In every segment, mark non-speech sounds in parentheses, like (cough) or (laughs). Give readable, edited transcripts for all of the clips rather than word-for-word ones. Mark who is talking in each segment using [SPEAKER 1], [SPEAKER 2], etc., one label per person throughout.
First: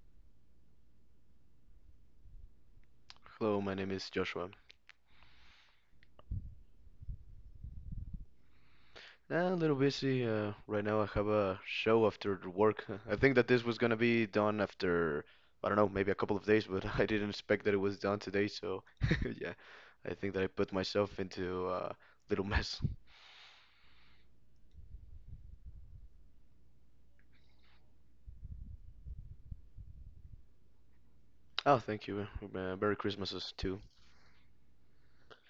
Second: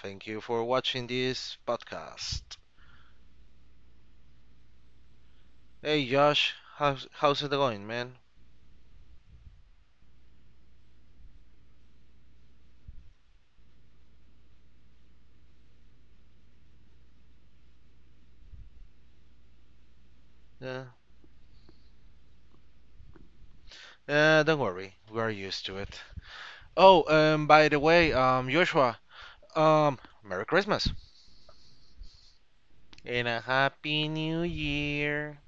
[SPEAKER 1] Thank you for watching this podcast.
[SPEAKER 2] Hello, my name is Joshua.
[SPEAKER 1] Hey, Josh. How's it going, man?
[SPEAKER 2] A little busy right now. I have a show after the work. I think that this was gonna be done after, I don't know, maybe a couple of days, but (laughs) I didn't expect that it was done today. So, (laughs) yeah, I think that I put
[SPEAKER 1] Uh,
[SPEAKER 2] myself into a little mess.
[SPEAKER 1] don't worry. We're used to it. Oh, by the way, Joshua, Merry Christmas.
[SPEAKER 2] Oh, thank you. Merry
[SPEAKER 1] And a
[SPEAKER 2] Christmases too.
[SPEAKER 1] Happy New Year.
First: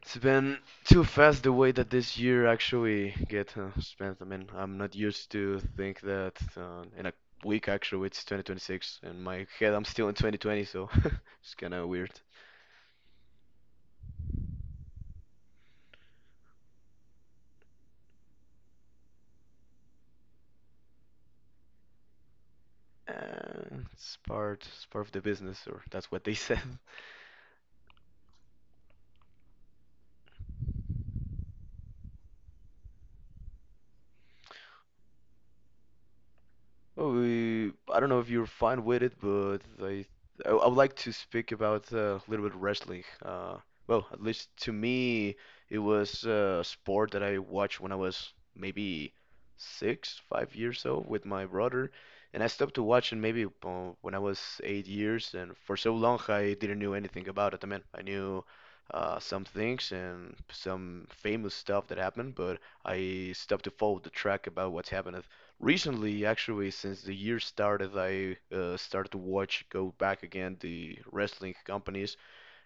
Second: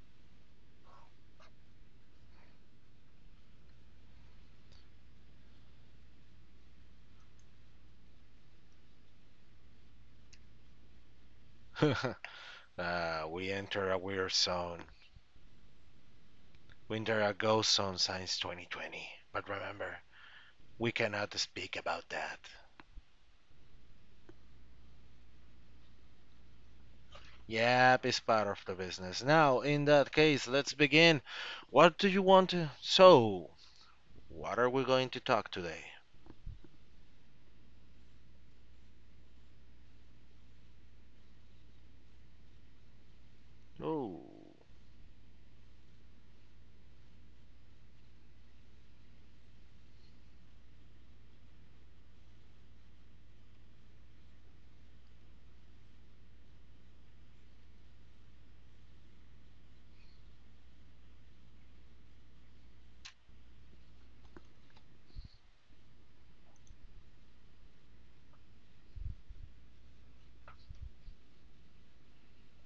[SPEAKER 2] It's been too fast the way that this year actually get spent. I mean, I'm not used to think that in a week actually it's 2026, and my head I'm still in 2020, so (laughs) it's kind of weird.
[SPEAKER 1] (laughs) We enter a weird zone. Winter a ghost zone since 2020. But remember, we cannot speak about that.
[SPEAKER 2] It's part of the business, or that's what they said. (laughs)
[SPEAKER 1] Yep, it's part of the business. Now, in that case, let's begin. What do you want to... So, what are we going to talk today?
[SPEAKER 2] Oh, we, I don't know if you're fine with it, but I would like to speak about a little bit of wrestling. Well,
[SPEAKER 1] Oh,
[SPEAKER 2] at least to me, it was a sport that I watched when I was maybe six, 5 years old with my brother, and I stopped to watch it maybe when I was 8 years, and for so long I didn't know anything about it. I mean, I knew some things and some famous stuff that happened, but I stopped to follow the track about what's happened recently. Actually, since the year started, I started to watch, go back again, the wrestling companies,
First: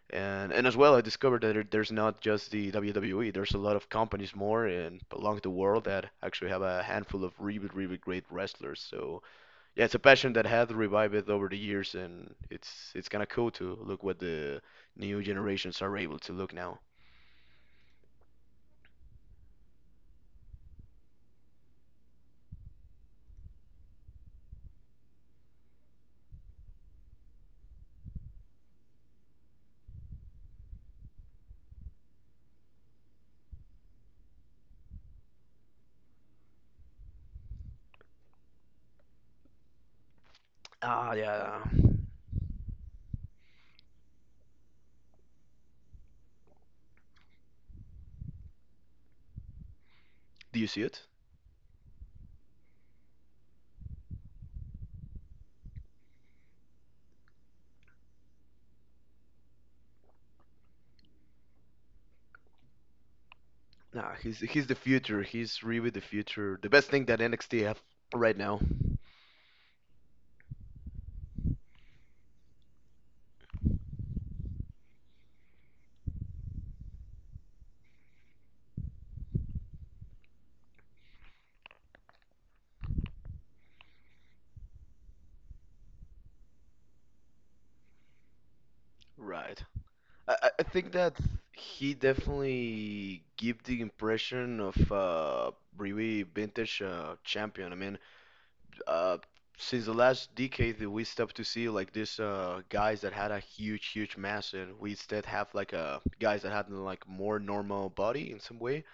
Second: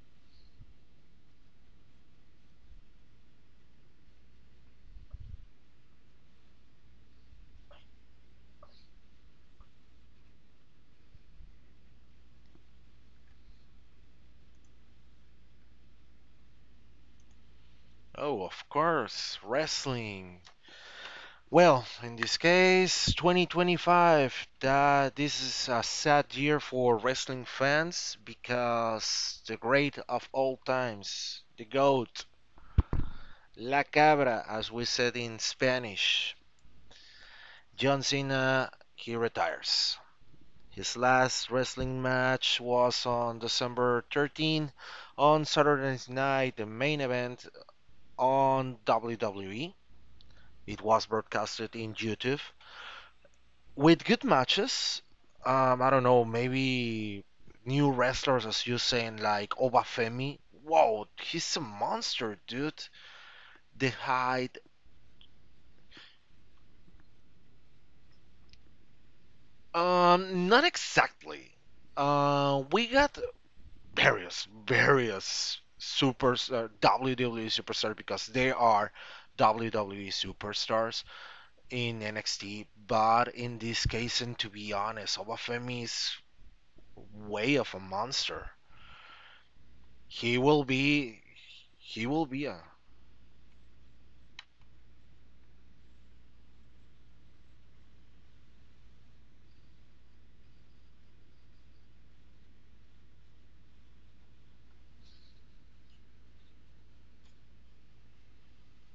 [SPEAKER 2] and as well, I discovered that there's not just the WWE. There's a lot of companies more and along the world that actually have a handful of really, really great wrestlers. So yeah, it's a passion that had revived over the years, and it's kind of cool to look what the new generations are able to look now.
[SPEAKER 1] oh, of course, wrestling. Well, in this case, 2025, that this is a sad year for wrestling fans because the great of all times, the GOAT, La Cabra, as we said in Spanish, John Cena, he retires. His
[SPEAKER 2] Ah,
[SPEAKER 1] last
[SPEAKER 2] yeah.
[SPEAKER 1] wrestling match was on December 13 on Saturday Night, the main event on WWE.
[SPEAKER 2] Do you
[SPEAKER 1] It
[SPEAKER 2] see it?
[SPEAKER 1] was broadcasted in YouTube with good matches. I don't know, maybe new wrestlers, as you saying, like Obafemi. Whoa, he's a monster, dude. The
[SPEAKER 2] Nah, he's
[SPEAKER 1] height,
[SPEAKER 2] he's the future. He's really the future. The best thing that NXT have right now.
[SPEAKER 1] not exactly. We got various supers WWE superstars because they are WWE superstars in NXT. But in this case, and to be honest, Obafemi is way of a monster.
[SPEAKER 2] Right. I,
[SPEAKER 1] He
[SPEAKER 2] I
[SPEAKER 1] will
[SPEAKER 2] I think that
[SPEAKER 1] be,
[SPEAKER 2] he
[SPEAKER 1] he will be a.
[SPEAKER 2] definitely give the impression of really vintage champion. I mean, uh, since the last decade, that we stopped to see like this guys that had a huge, huge mass, and we instead have like guys that had like more normal body in some way.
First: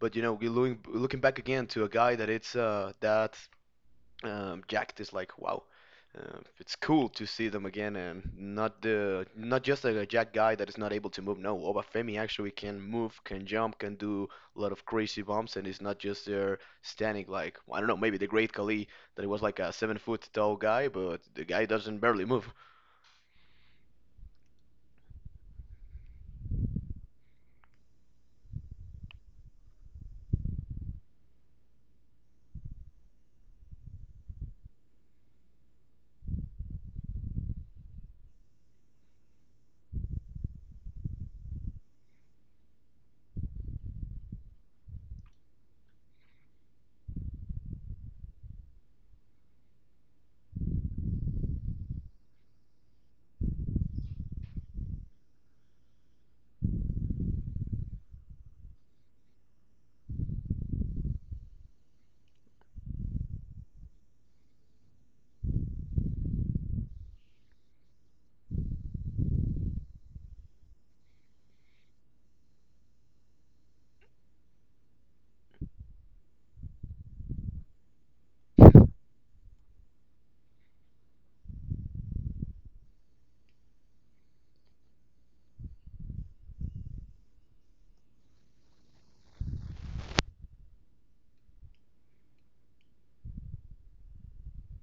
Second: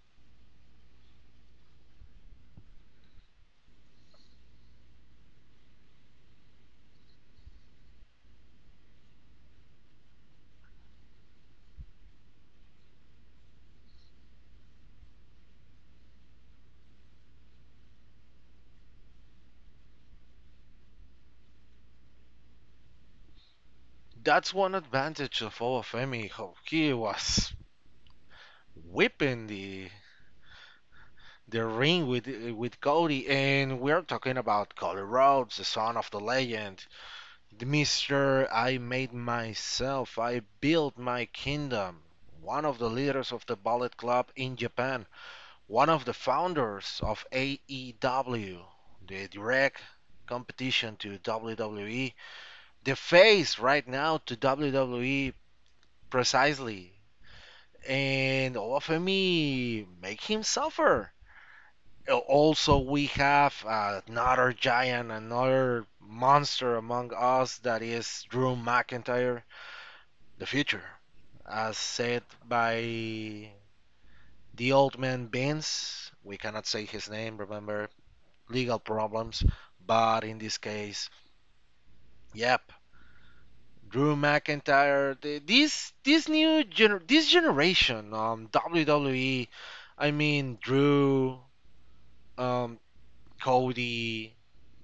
[SPEAKER 2] But you know, we're looking back again to a guy that it's that jacked is like wow it's cool to see them again and not the not just a jack guy that is not able to move. No, Obafemi actually can move, can jump, can do a lot of crazy bumps and is not just there standing like I don't know, maybe the great Khali that was like a 7 foot tall guy but the guy doesn't barely move.
[SPEAKER 1] That's one advantage of Obafemi. How he was whipping the ring with Cody, and we're talking about Cody Rhodes, the son of the legend. The Mister, I made myself, I built my kingdom, one of the leaders of the Ballet Club in Japan, one of the founders of AEW, the direct competition to WWE, the face right now to WWE precisely, and offer me make him suffer. Also, we have another giant, another monster among us that is Drew McIntyre. The future. As said by the old man Vince, we cannot say his name, remember, legal problems. But in this case, yep, Drew McIntyre, the, this new gener- this generation WWE, I mean Drew, um Cody,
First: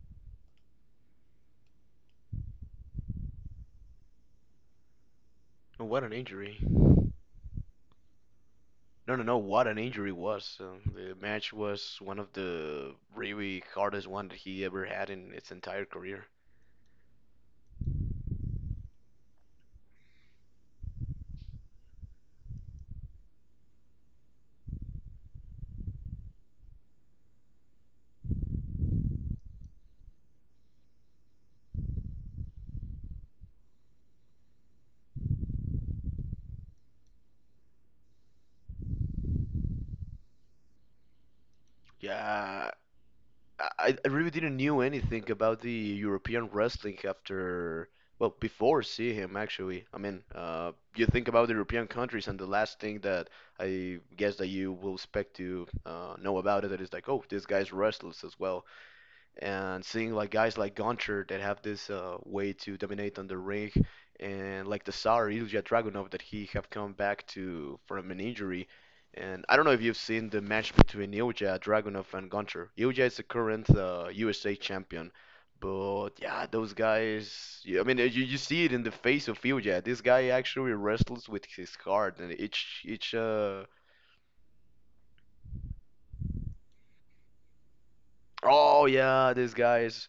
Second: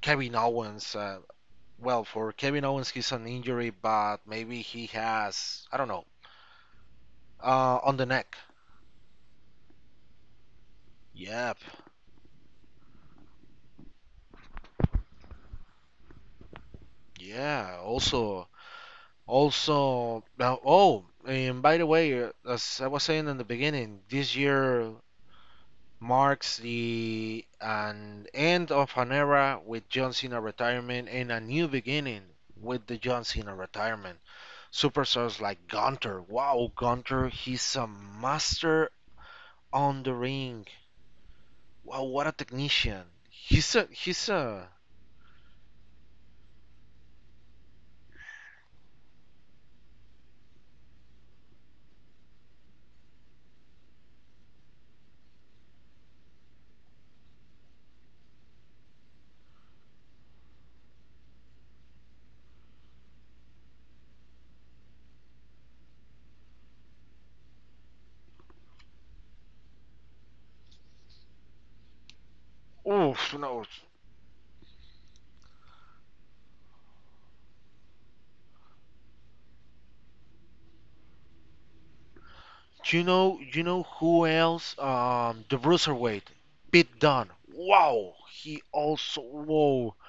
[SPEAKER 1] Kevin Owens. Well, for Kevin Owens, he's an injury, but maybe he has I
[SPEAKER 2] Oh,
[SPEAKER 1] don't
[SPEAKER 2] what
[SPEAKER 1] know.
[SPEAKER 2] an injury.
[SPEAKER 1] On the neck.
[SPEAKER 2] No, no, no, what an injury was the match
[SPEAKER 1] Yep.
[SPEAKER 2] was one of the really hardest one that he ever had in its entire career.
[SPEAKER 1] Yeah. Also, now, oh, and by the way, as I was saying in the beginning, this year marks the an end of an era with John Cena retirement and a new beginning with the John Cena retirement. Superstars like Gunter, wow, Gunter, he's a master on the ring. Wow, what a
[SPEAKER 2] Yeah,
[SPEAKER 1] technician. He's a
[SPEAKER 2] I really
[SPEAKER 1] he's
[SPEAKER 2] didn't
[SPEAKER 1] a
[SPEAKER 2] knew anything about the European wrestling after, well, before seeing him actually. I mean, you think about the European countries, and the last thing that I guess that you will expect to know about it is like, oh, this guy's wrestles as well and seeing like guys like Gonchar that have this way to dominate on the ring, and like the Tsar Ilya Dragunov that he have come back to from an injury. And I don't know if you've seen the match between Ilya Dragunov and Gonchar. Ilya is the
[SPEAKER 1] oof, no,
[SPEAKER 2] current USA champion, but yeah, those guys. Yeah, I mean, you see it in the face of Ilya. This guy actually wrestles with his heart, and each
[SPEAKER 1] Do you
[SPEAKER 2] each
[SPEAKER 1] know? do You
[SPEAKER 2] uh.
[SPEAKER 1] know who else? The Bruiserweight, Pete Dunne. Wow, he
[SPEAKER 2] Oh
[SPEAKER 1] also.
[SPEAKER 2] yeah, this guy
[SPEAKER 1] Whoa.
[SPEAKER 2] is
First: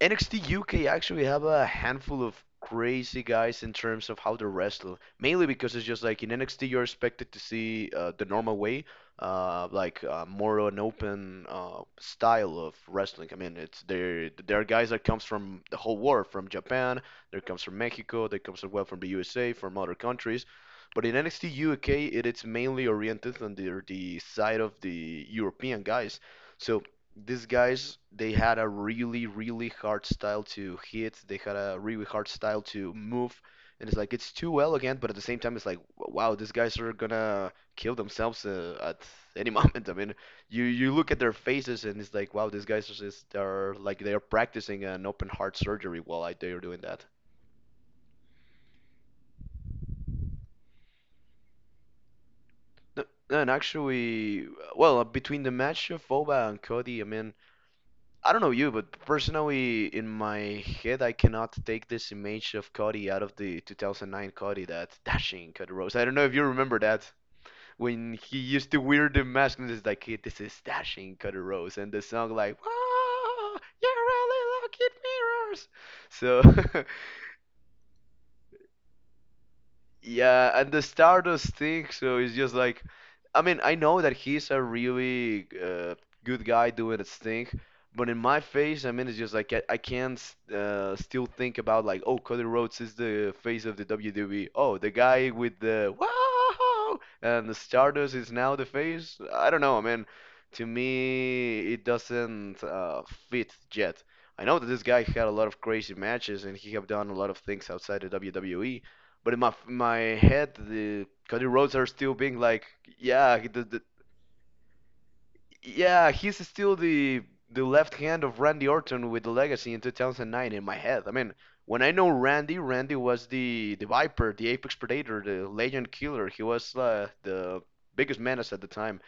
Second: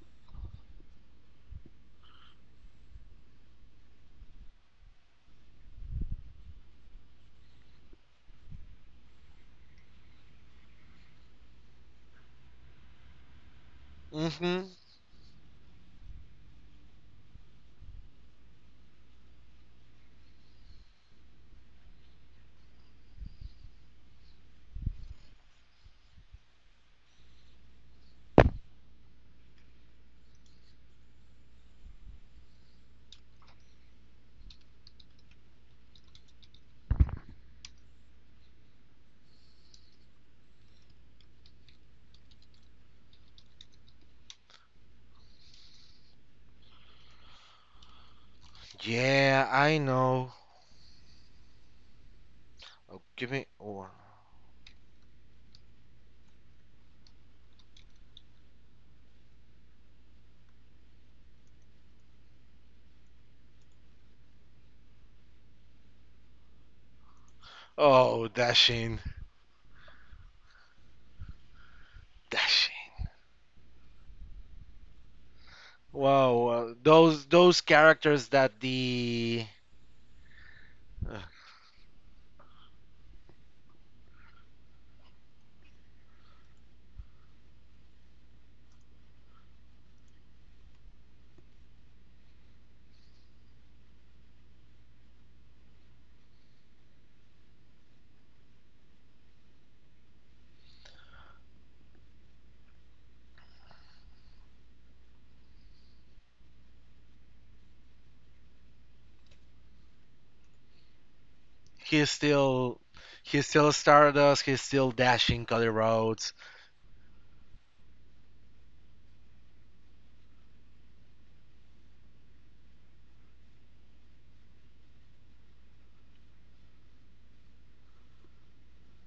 [SPEAKER 2] NXT UK actually have a handful of crazy guys in terms of how they wrestle, mainly because it's just like in NXT you're expected to see the normal way, more an open style of wrestling. I mean, it's there are
[SPEAKER 1] Mm-hmm.
[SPEAKER 2] guys that comes from the whole world, from Japan, there comes from Mexico, there comes as well from the USA, from other countries. But in NXT UK, it is mainly oriented on the side of the European guys. So these guys they had a really really hard style to hit, they had a really hard style to move and it's like it's too elegant but at the same time it's like wow these guys are gonna kill themselves at any (laughs) moment. I mean, you look at their faces and it's like wow these guys are just are like they are practicing an open heart surgery while like, they are doing that.
[SPEAKER 1] Yeah, I know. Oh, give
[SPEAKER 2] No,
[SPEAKER 1] me.
[SPEAKER 2] and
[SPEAKER 1] Oh,
[SPEAKER 2] actually well between the match of Oba and Cody, I mean, I don't know you, but personally, in my head, I cannot take this image of Cody out of the 2009 Cody, that dashing Cody Rhodes. I don't know if you remember that when
[SPEAKER 1] oh,
[SPEAKER 2] he used to
[SPEAKER 1] dashing,
[SPEAKER 2] wear the mask and it's like, "Hey, this is dashing Cody Rhodes," and the song like,
[SPEAKER 1] dashing.
[SPEAKER 2] "Whoa, you really look at mirrors."
[SPEAKER 1] Wow,
[SPEAKER 2] So (laughs)
[SPEAKER 1] those characters that the
[SPEAKER 2] yeah, and the
[SPEAKER 1] uh,
[SPEAKER 2] Stardust thing, so it's just like, I mean, I know that he's a really good guy doing his thing, but in my face, I mean, it's just like I can't still think about like, oh, Cody Rhodes is the face of the WWE. Oh, the guy with the wow, and the Stardust is now the face. I don't know. I mean, to me, it doesn't fit yet. I know that this guy had a lot of crazy matches and he have done a lot of things outside the WWE, but in my head, the Cody Rhodes are
[SPEAKER 1] he's
[SPEAKER 2] still being like,
[SPEAKER 1] still
[SPEAKER 2] yeah,
[SPEAKER 1] he's still Stardust. He's still dashing Cody
[SPEAKER 2] yeah,
[SPEAKER 1] Rhodes.
[SPEAKER 2] he's still the left hand of Randy Orton with the legacy in 2009 in my head. I mean, when I know Randy, Randy was the Viper, the Apex Predator, the Legend Killer. He was the biggest menace at the time.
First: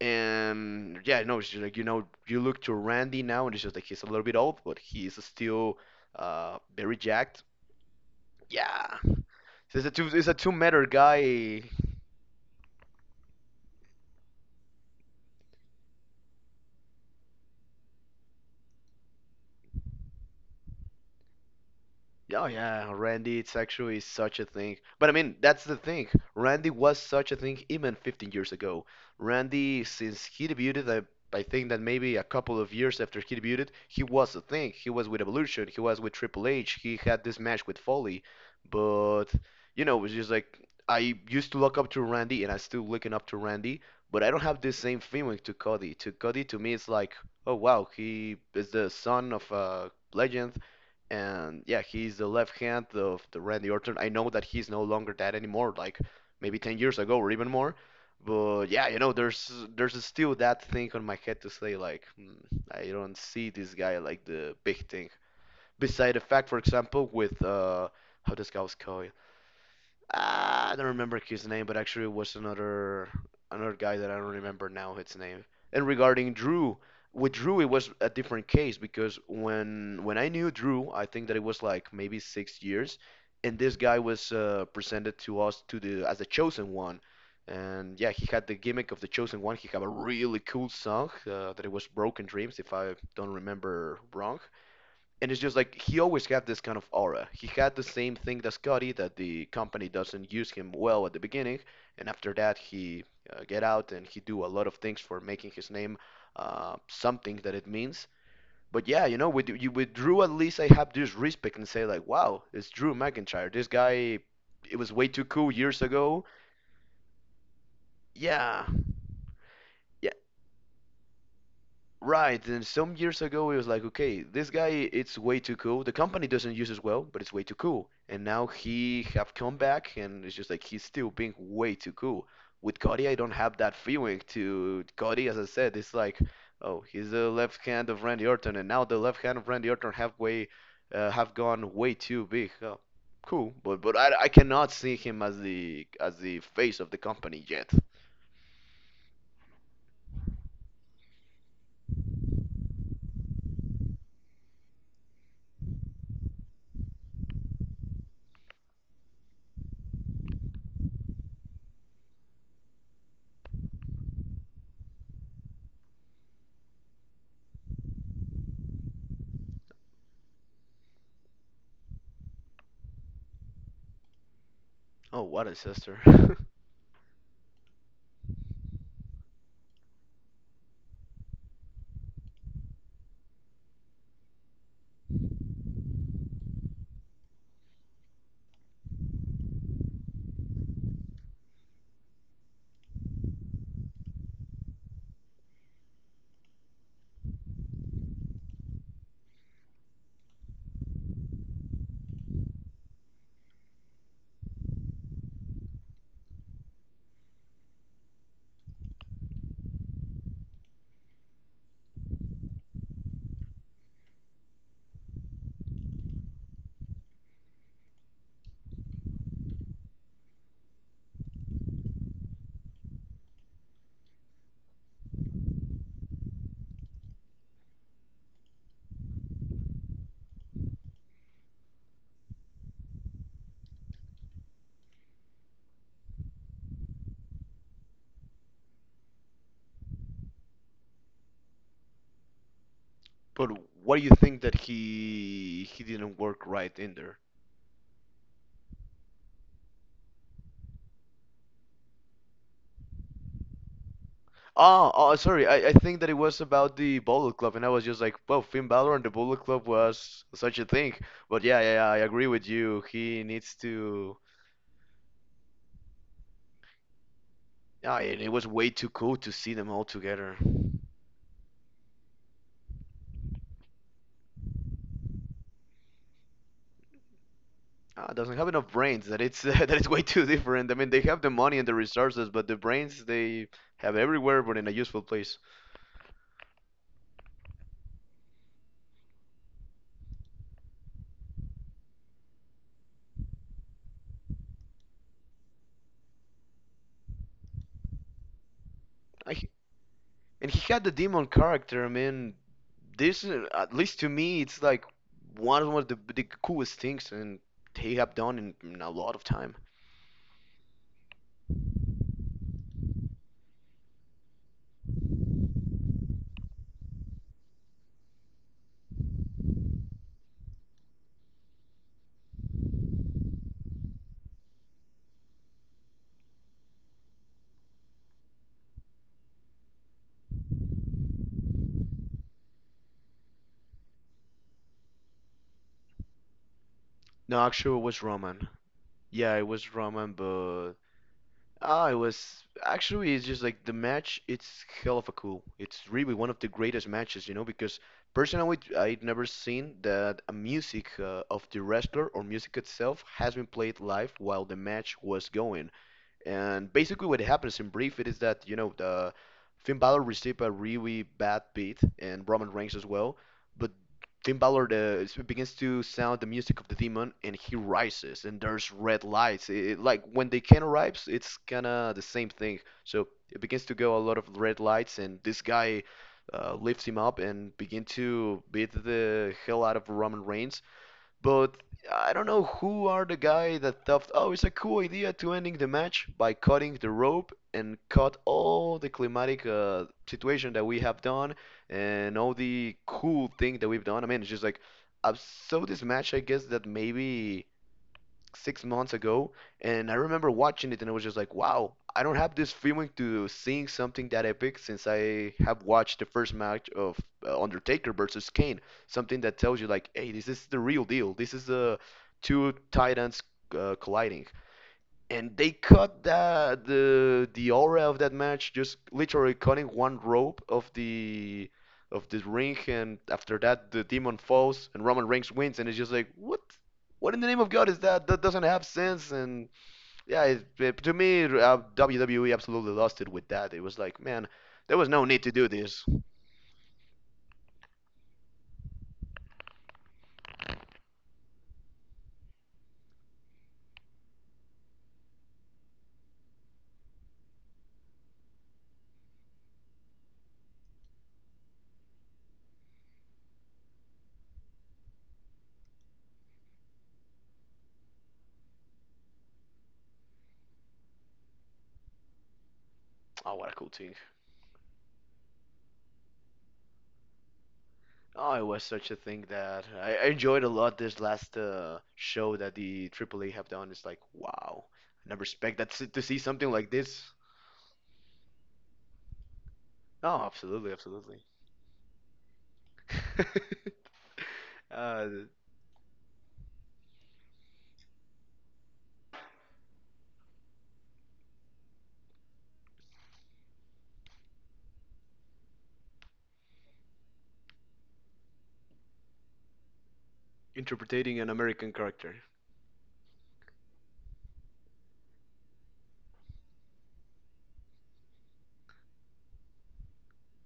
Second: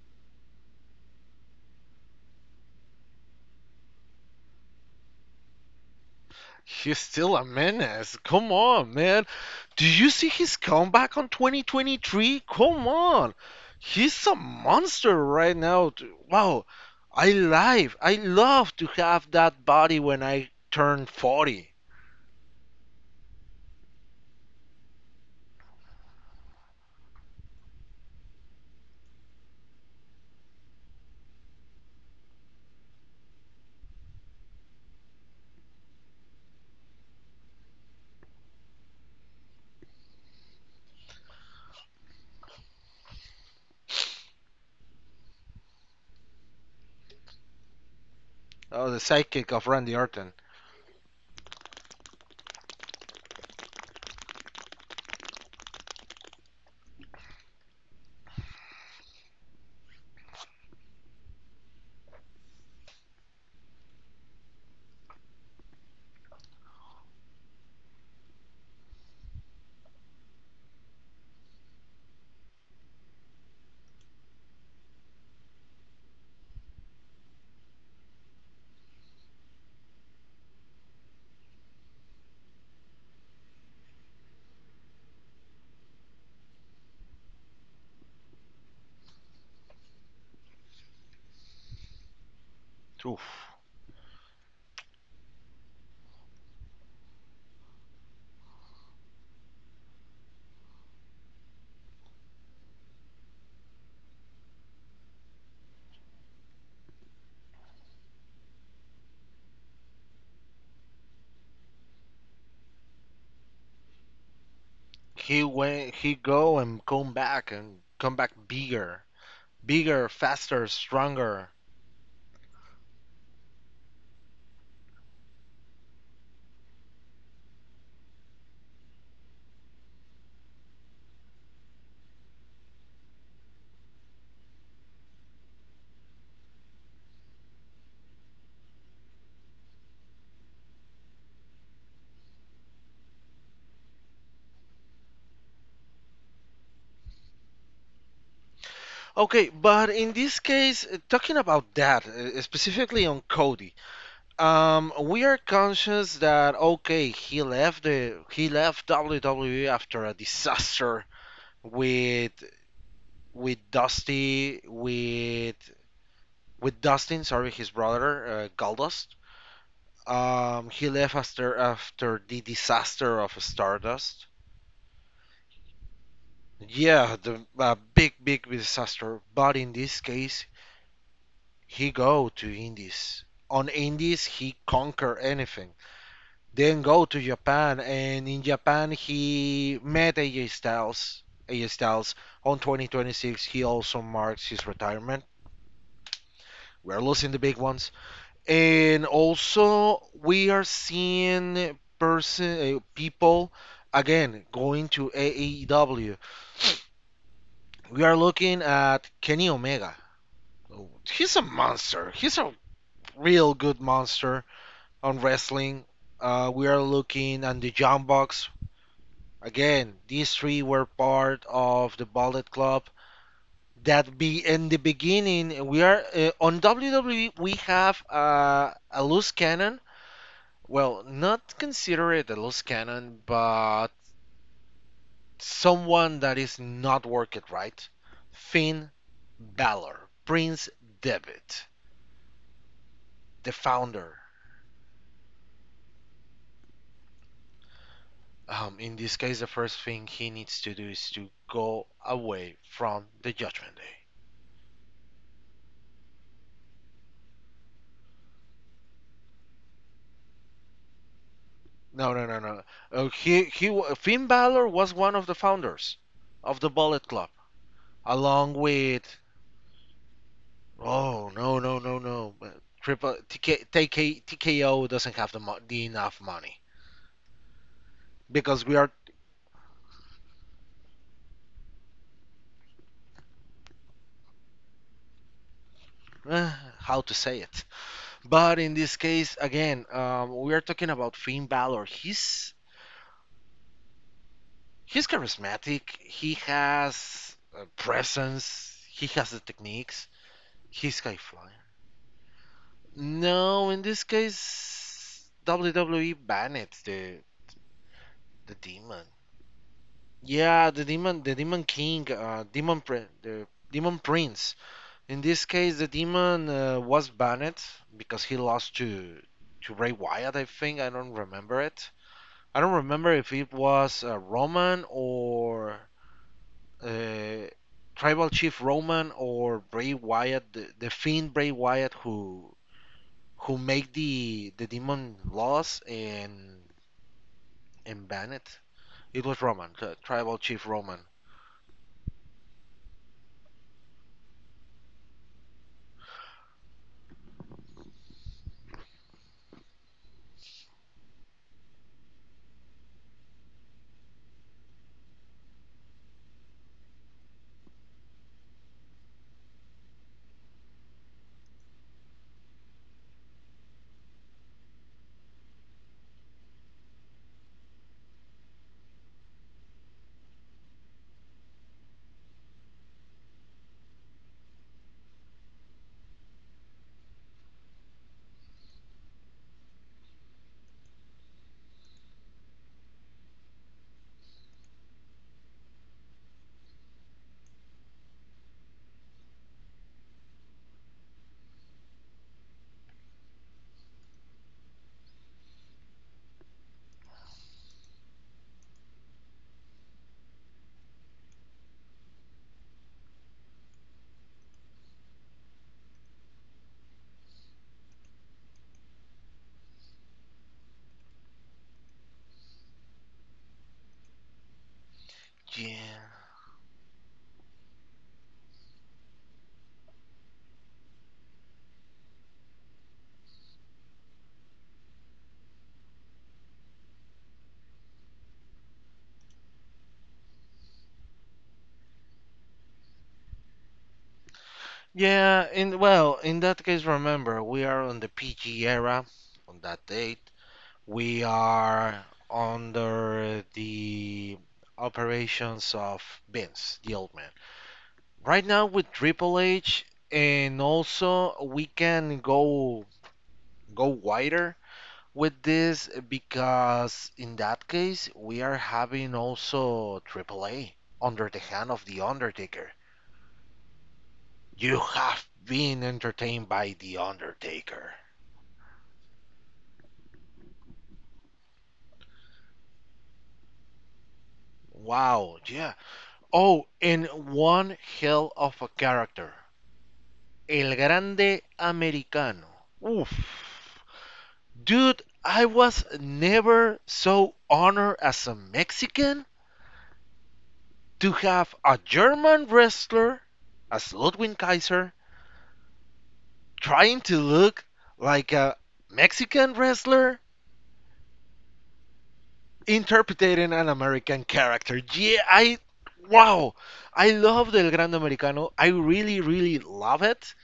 [SPEAKER 2] And yeah, no, it's just like you know, you look to Randy now, and it's just like he's a little bit old, but he's still very
[SPEAKER 1] He's still
[SPEAKER 2] jacked.
[SPEAKER 1] a menace. Come on,
[SPEAKER 2] Yeah,
[SPEAKER 1] man.
[SPEAKER 2] so it's
[SPEAKER 1] Do
[SPEAKER 2] a two,
[SPEAKER 1] you
[SPEAKER 2] it's
[SPEAKER 1] see
[SPEAKER 2] a two
[SPEAKER 1] his
[SPEAKER 2] meter
[SPEAKER 1] comeback on
[SPEAKER 2] guy.
[SPEAKER 1] 2023? Come on. He's a monster right now. Wow. I live. I love to have that body when I turn 40.
[SPEAKER 2] Oh yeah, Randy, it's actually such a thing. But I mean, that's the thing. Randy was such a thing even 15 years ago. Randy, since he debuted, I think that maybe a couple of years after he debuted, he was a thing. He was with Evolution, he was with Triple H, he had this match with Foley. But, you know, it was just like I used to look up to Randy and I'm still looking up to Randy, but I don't have the same feeling to Cody. To Cody, to me, it's like, oh wow, he is the
[SPEAKER 1] Oh, the
[SPEAKER 2] son of
[SPEAKER 1] sidekick of
[SPEAKER 2] a
[SPEAKER 1] Randy Orton.
[SPEAKER 2] legend and yeah, he's the left hand of the Randy Orton. I know that he's no longer that anymore, like maybe 10 years ago or even more. But yeah, you know, there's still that thing on my head to say like hmm, I don't see this guy like the big thing. Beside the fact, for example, with how this guy was called, ah, I don't remember his name, but actually it was another another guy that I don't remember now his name. And regarding Drew, with Drew it was a different case because when I knew Drew, I think that it was like maybe 6 years, and this guy was presented to us to the as the chosen one, and yeah, he had the gimmick of the chosen one. He had a really cool song that it was Broken Dreams, if I don't
[SPEAKER 1] Oof.
[SPEAKER 2] remember wrong, and it's just like he always had this kind of aura. He had the same thing that Scotty, that the company doesn't use him well at the beginning, and after that he get out and he do a lot of things for making his name something that it means. But yeah, you know, with you, with Drew at least I have this respect and say like, wow, it's Drew McIntyre. This guy, it was way too
[SPEAKER 1] He
[SPEAKER 2] cool years
[SPEAKER 1] went, he
[SPEAKER 2] ago.
[SPEAKER 1] go and come back
[SPEAKER 2] Yeah,
[SPEAKER 1] bigger, bigger,
[SPEAKER 2] yeah,
[SPEAKER 1] faster, stronger.
[SPEAKER 2] right, and some years ago it was like, okay, this guy it's way too cool. The company doesn't use as well, but it's way too cool. And now he have come back and it's just like he's still being way too cool. With Cody, I don't have that feeling to Cody, as I said, it's like, oh, he's the left hand of Randy Orton, and now the left hand of Randy Orton have way have gone way too big. Oh, cool, but but I cannot see him as the face of the company yet.
[SPEAKER 1] Okay, but in this case, talking about that, specifically on Cody, we are conscious that okay, he left WWE after a disaster with with Dusty with Dustin, sorry, his brother, Goldust. He left after the disaster of Stardust.
[SPEAKER 2] Oh, what a sister. (laughs)
[SPEAKER 1] Yeah, the a big big disaster. But in this case, he go to Indies. On Indies, he conquer anything. Then go to Japan, and in Japan he met AJ Styles. AJ Styles on 2026, he also marks his retirement. We're losing the big ones, and also we are seeing person people again going to AEW. We are looking at Kenny Omega. He's a monster. He's a real good monster on wrestling. We are looking at the John Box. Again, these three were part of the Bullet Club. That be in the beginning, we are on WWE. We have a loose cannon. Well, not consider it a loose cannon, but someone that is not working right. Finn Balor, Prince Devitt,
[SPEAKER 2] But
[SPEAKER 1] the
[SPEAKER 2] what do you
[SPEAKER 1] founder.
[SPEAKER 2] think that he didn't work right in there?
[SPEAKER 1] In this case, the first thing he needs to do is to go away from the Judgment Day.
[SPEAKER 2] Oh, oh, sorry. I think that it was about the Bullet Club, and I was just like, well, Finn Balor and the Bullet Club was such a thing. But yeah, yeah, I
[SPEAKER 1] No, no,
[SPEAKER 2] agree
[SPEAKER 1] no,
[SPEAKER 2] with
[SPEAKER 1] no.
[SPEAKER 2] you. He needs to.
[SPEAKER 1] Finn Balor was one of the founders of the Bullet Club,
[SPEAKER 2] Yeah, and it was
[SPEAKER 1] along
[SPEAKER 2] way too cool
[SPEAKER 1] with.
[SPEAKER 2] to see them all together.
[SPEAKER 1] Oh no, no, no, no. Triple TK, TKO doesn't have the enough money
[SPEAKER 2] Ah, doesn't have
[SPEAKER 1] because
[SPEAKER 2] enough
[SPEAKER 1] we are.
[SPEAKER 2] brains. That it's (laughs) that it's way too different. I mean, they have the money and the resources, but the brains they have everywhere, but in a useful place.
[SPEAKER 1] Uh, how to say it? But in this case, again, we are talking about Finn Balor. He's charismatic. He has presence. He has
[SPEAKER 2] I,
[SPEAKER 1] the techniques.
[SPEAKER 2] And he had the
[SPEAKER 1] He's high
[SPEAKER 2] demon
[SPEAKER 1] flying.
[SPEAKER 2] character, I mean, this
[SPEAKER 1] No,
[SPEAKER 2] at
[SPEAKER 1] in
[SPEAKER 2] least
[SPEAKER 1] this
[SPEAKER 2] to me, it's like
[SPEAKER 1] case,
[SPEAKER 2] one of the,
[SPEAKER 1] WWE
[SPEAKER 2] the
[SPEAKER 1] banned
[SPEAKER 2] coolest things
[SPEAKER 1] the
[SPEAKER 2] and they have done in,
[SPEAKER 1] the
[SPEAKER 2] in a
[SPEAKER 1] demon.
[SPEAKER 2] lot of time.
[SPEAKER 1] Yeah, the demon king, demon prin the demon prince. In this case, the demon was banned because he lost to Bray Wyatt. I think I don't remember it. I don't remember if it was Roman or uh, Tribal Chief Roman or Bray Wyatt, the Fiend Bray Wyatt, who made the demon loss and
[SPEAKER 2] No, actually, it was
[SPEAKER 1] and
[SPEAKER 2] Roman.
[SPEAKER 1] Bennett. It
[SPEAKER 2] Yeah,
[SPEAKER 1] was
[SPEAKER 2] it
[SPEAKER 1] Roman,
[SPEAKER 2] was
[SPEAKER 1] the
[SPEAKER 2] Roman,
[SPEAKER 1] tribal chief
[SPEAKER 2] but
[SPEAKER 1] Roman.
[SPEAKER 2] ah, it was actually it's just like the match. It's hell of a cool. It's really one of the greatest matches, you know, because personally, I'd never seen that a music of the wrestler or music itself has been played live while the match was going. And basically, what happens in brief, it is that you know the Finn Balor received a really bad beat, and Roman Reigns as well. But Finn Balor begins to sound the music of the demon, and he rises, and there's red lights. Like when the can arrives, it's kinda the same thing. So it begins to go a lot of red lights, and this guy lifts him up and begin to beat the hell out of Roman Reigns. But I don't know who are the guy that thought, oh, it's a cool idea to ending the match by cutting the rope and cut all the climatic situation that we have done and all the cool thing that we've done. I mean, it's just like I saw this match. I guess that maybe 6 months ago, and I remember watching it, and I was just like, wow, I don't have this feeling to seeing something that epic since I have watched the first match of Undertaker versus Kane. Something that tells you like, hey, this is the real deal. This is the two titans colliding and they cut
[SPEAKER 1] Yeah.
[SPEAKER 2] the aura of that match just literally cutting one rope of the ring, and after that the demon falls and Roman Reigns wins, and it's just like what in the name of God is that that doesn't have sense. And yeah, to me WWE absolutely lost it with that. It was like, man, there was no need to do
[SPEAKER 1] Yeah, in
[SPEAKER 2] this.
[SPEAKER 1] well, in that case remember we are on the PG era on that date. We are under the operations of Vince, the old man. Right now with Triple H, and also we can go wider with this because in that case we are having also Triple A under the hand of the Undertaker.
[SPEAKER 2] Oh, what a cool thing.
[SPEAKER 1] You have been entertained by The Undertaker.
[SPEAKER 2] Oh, it was such a thing that I enjoyed a lot this last show that the AAA have done. It's like, wow, I never
[SPEAKER 1] Wow,
[SPEAKER 2] expect
[SPEAKER 1] yeah.
[SPEAKER 2] that to see something like
[SPEAKER 1] Oh, and
[SPEAKER 2] this.
[SPEAKER 1] one hell of a character.
[SPEAKER 2] Oh, absolutely,
[SPEAKER 1] El
[SPEAKER 2] absolutely.
[SPEAKER 1] Grande Americano. Oof.
[SPEAKER 2] (laughs)
[SPEAKER 1] Dude,
[SPEAKER 2] uh,
[SPEAKER 1] I was never so honored as a Mexican to have a German wrestler as Ludwig Kaiser trying to look like a Mexican wrestler
[SPEAKER 2] Interpreting an American character.
[SPEAKER 1] interpreting an American character. Yeah, I wow, I love Del Grande Americano. I really, really love it.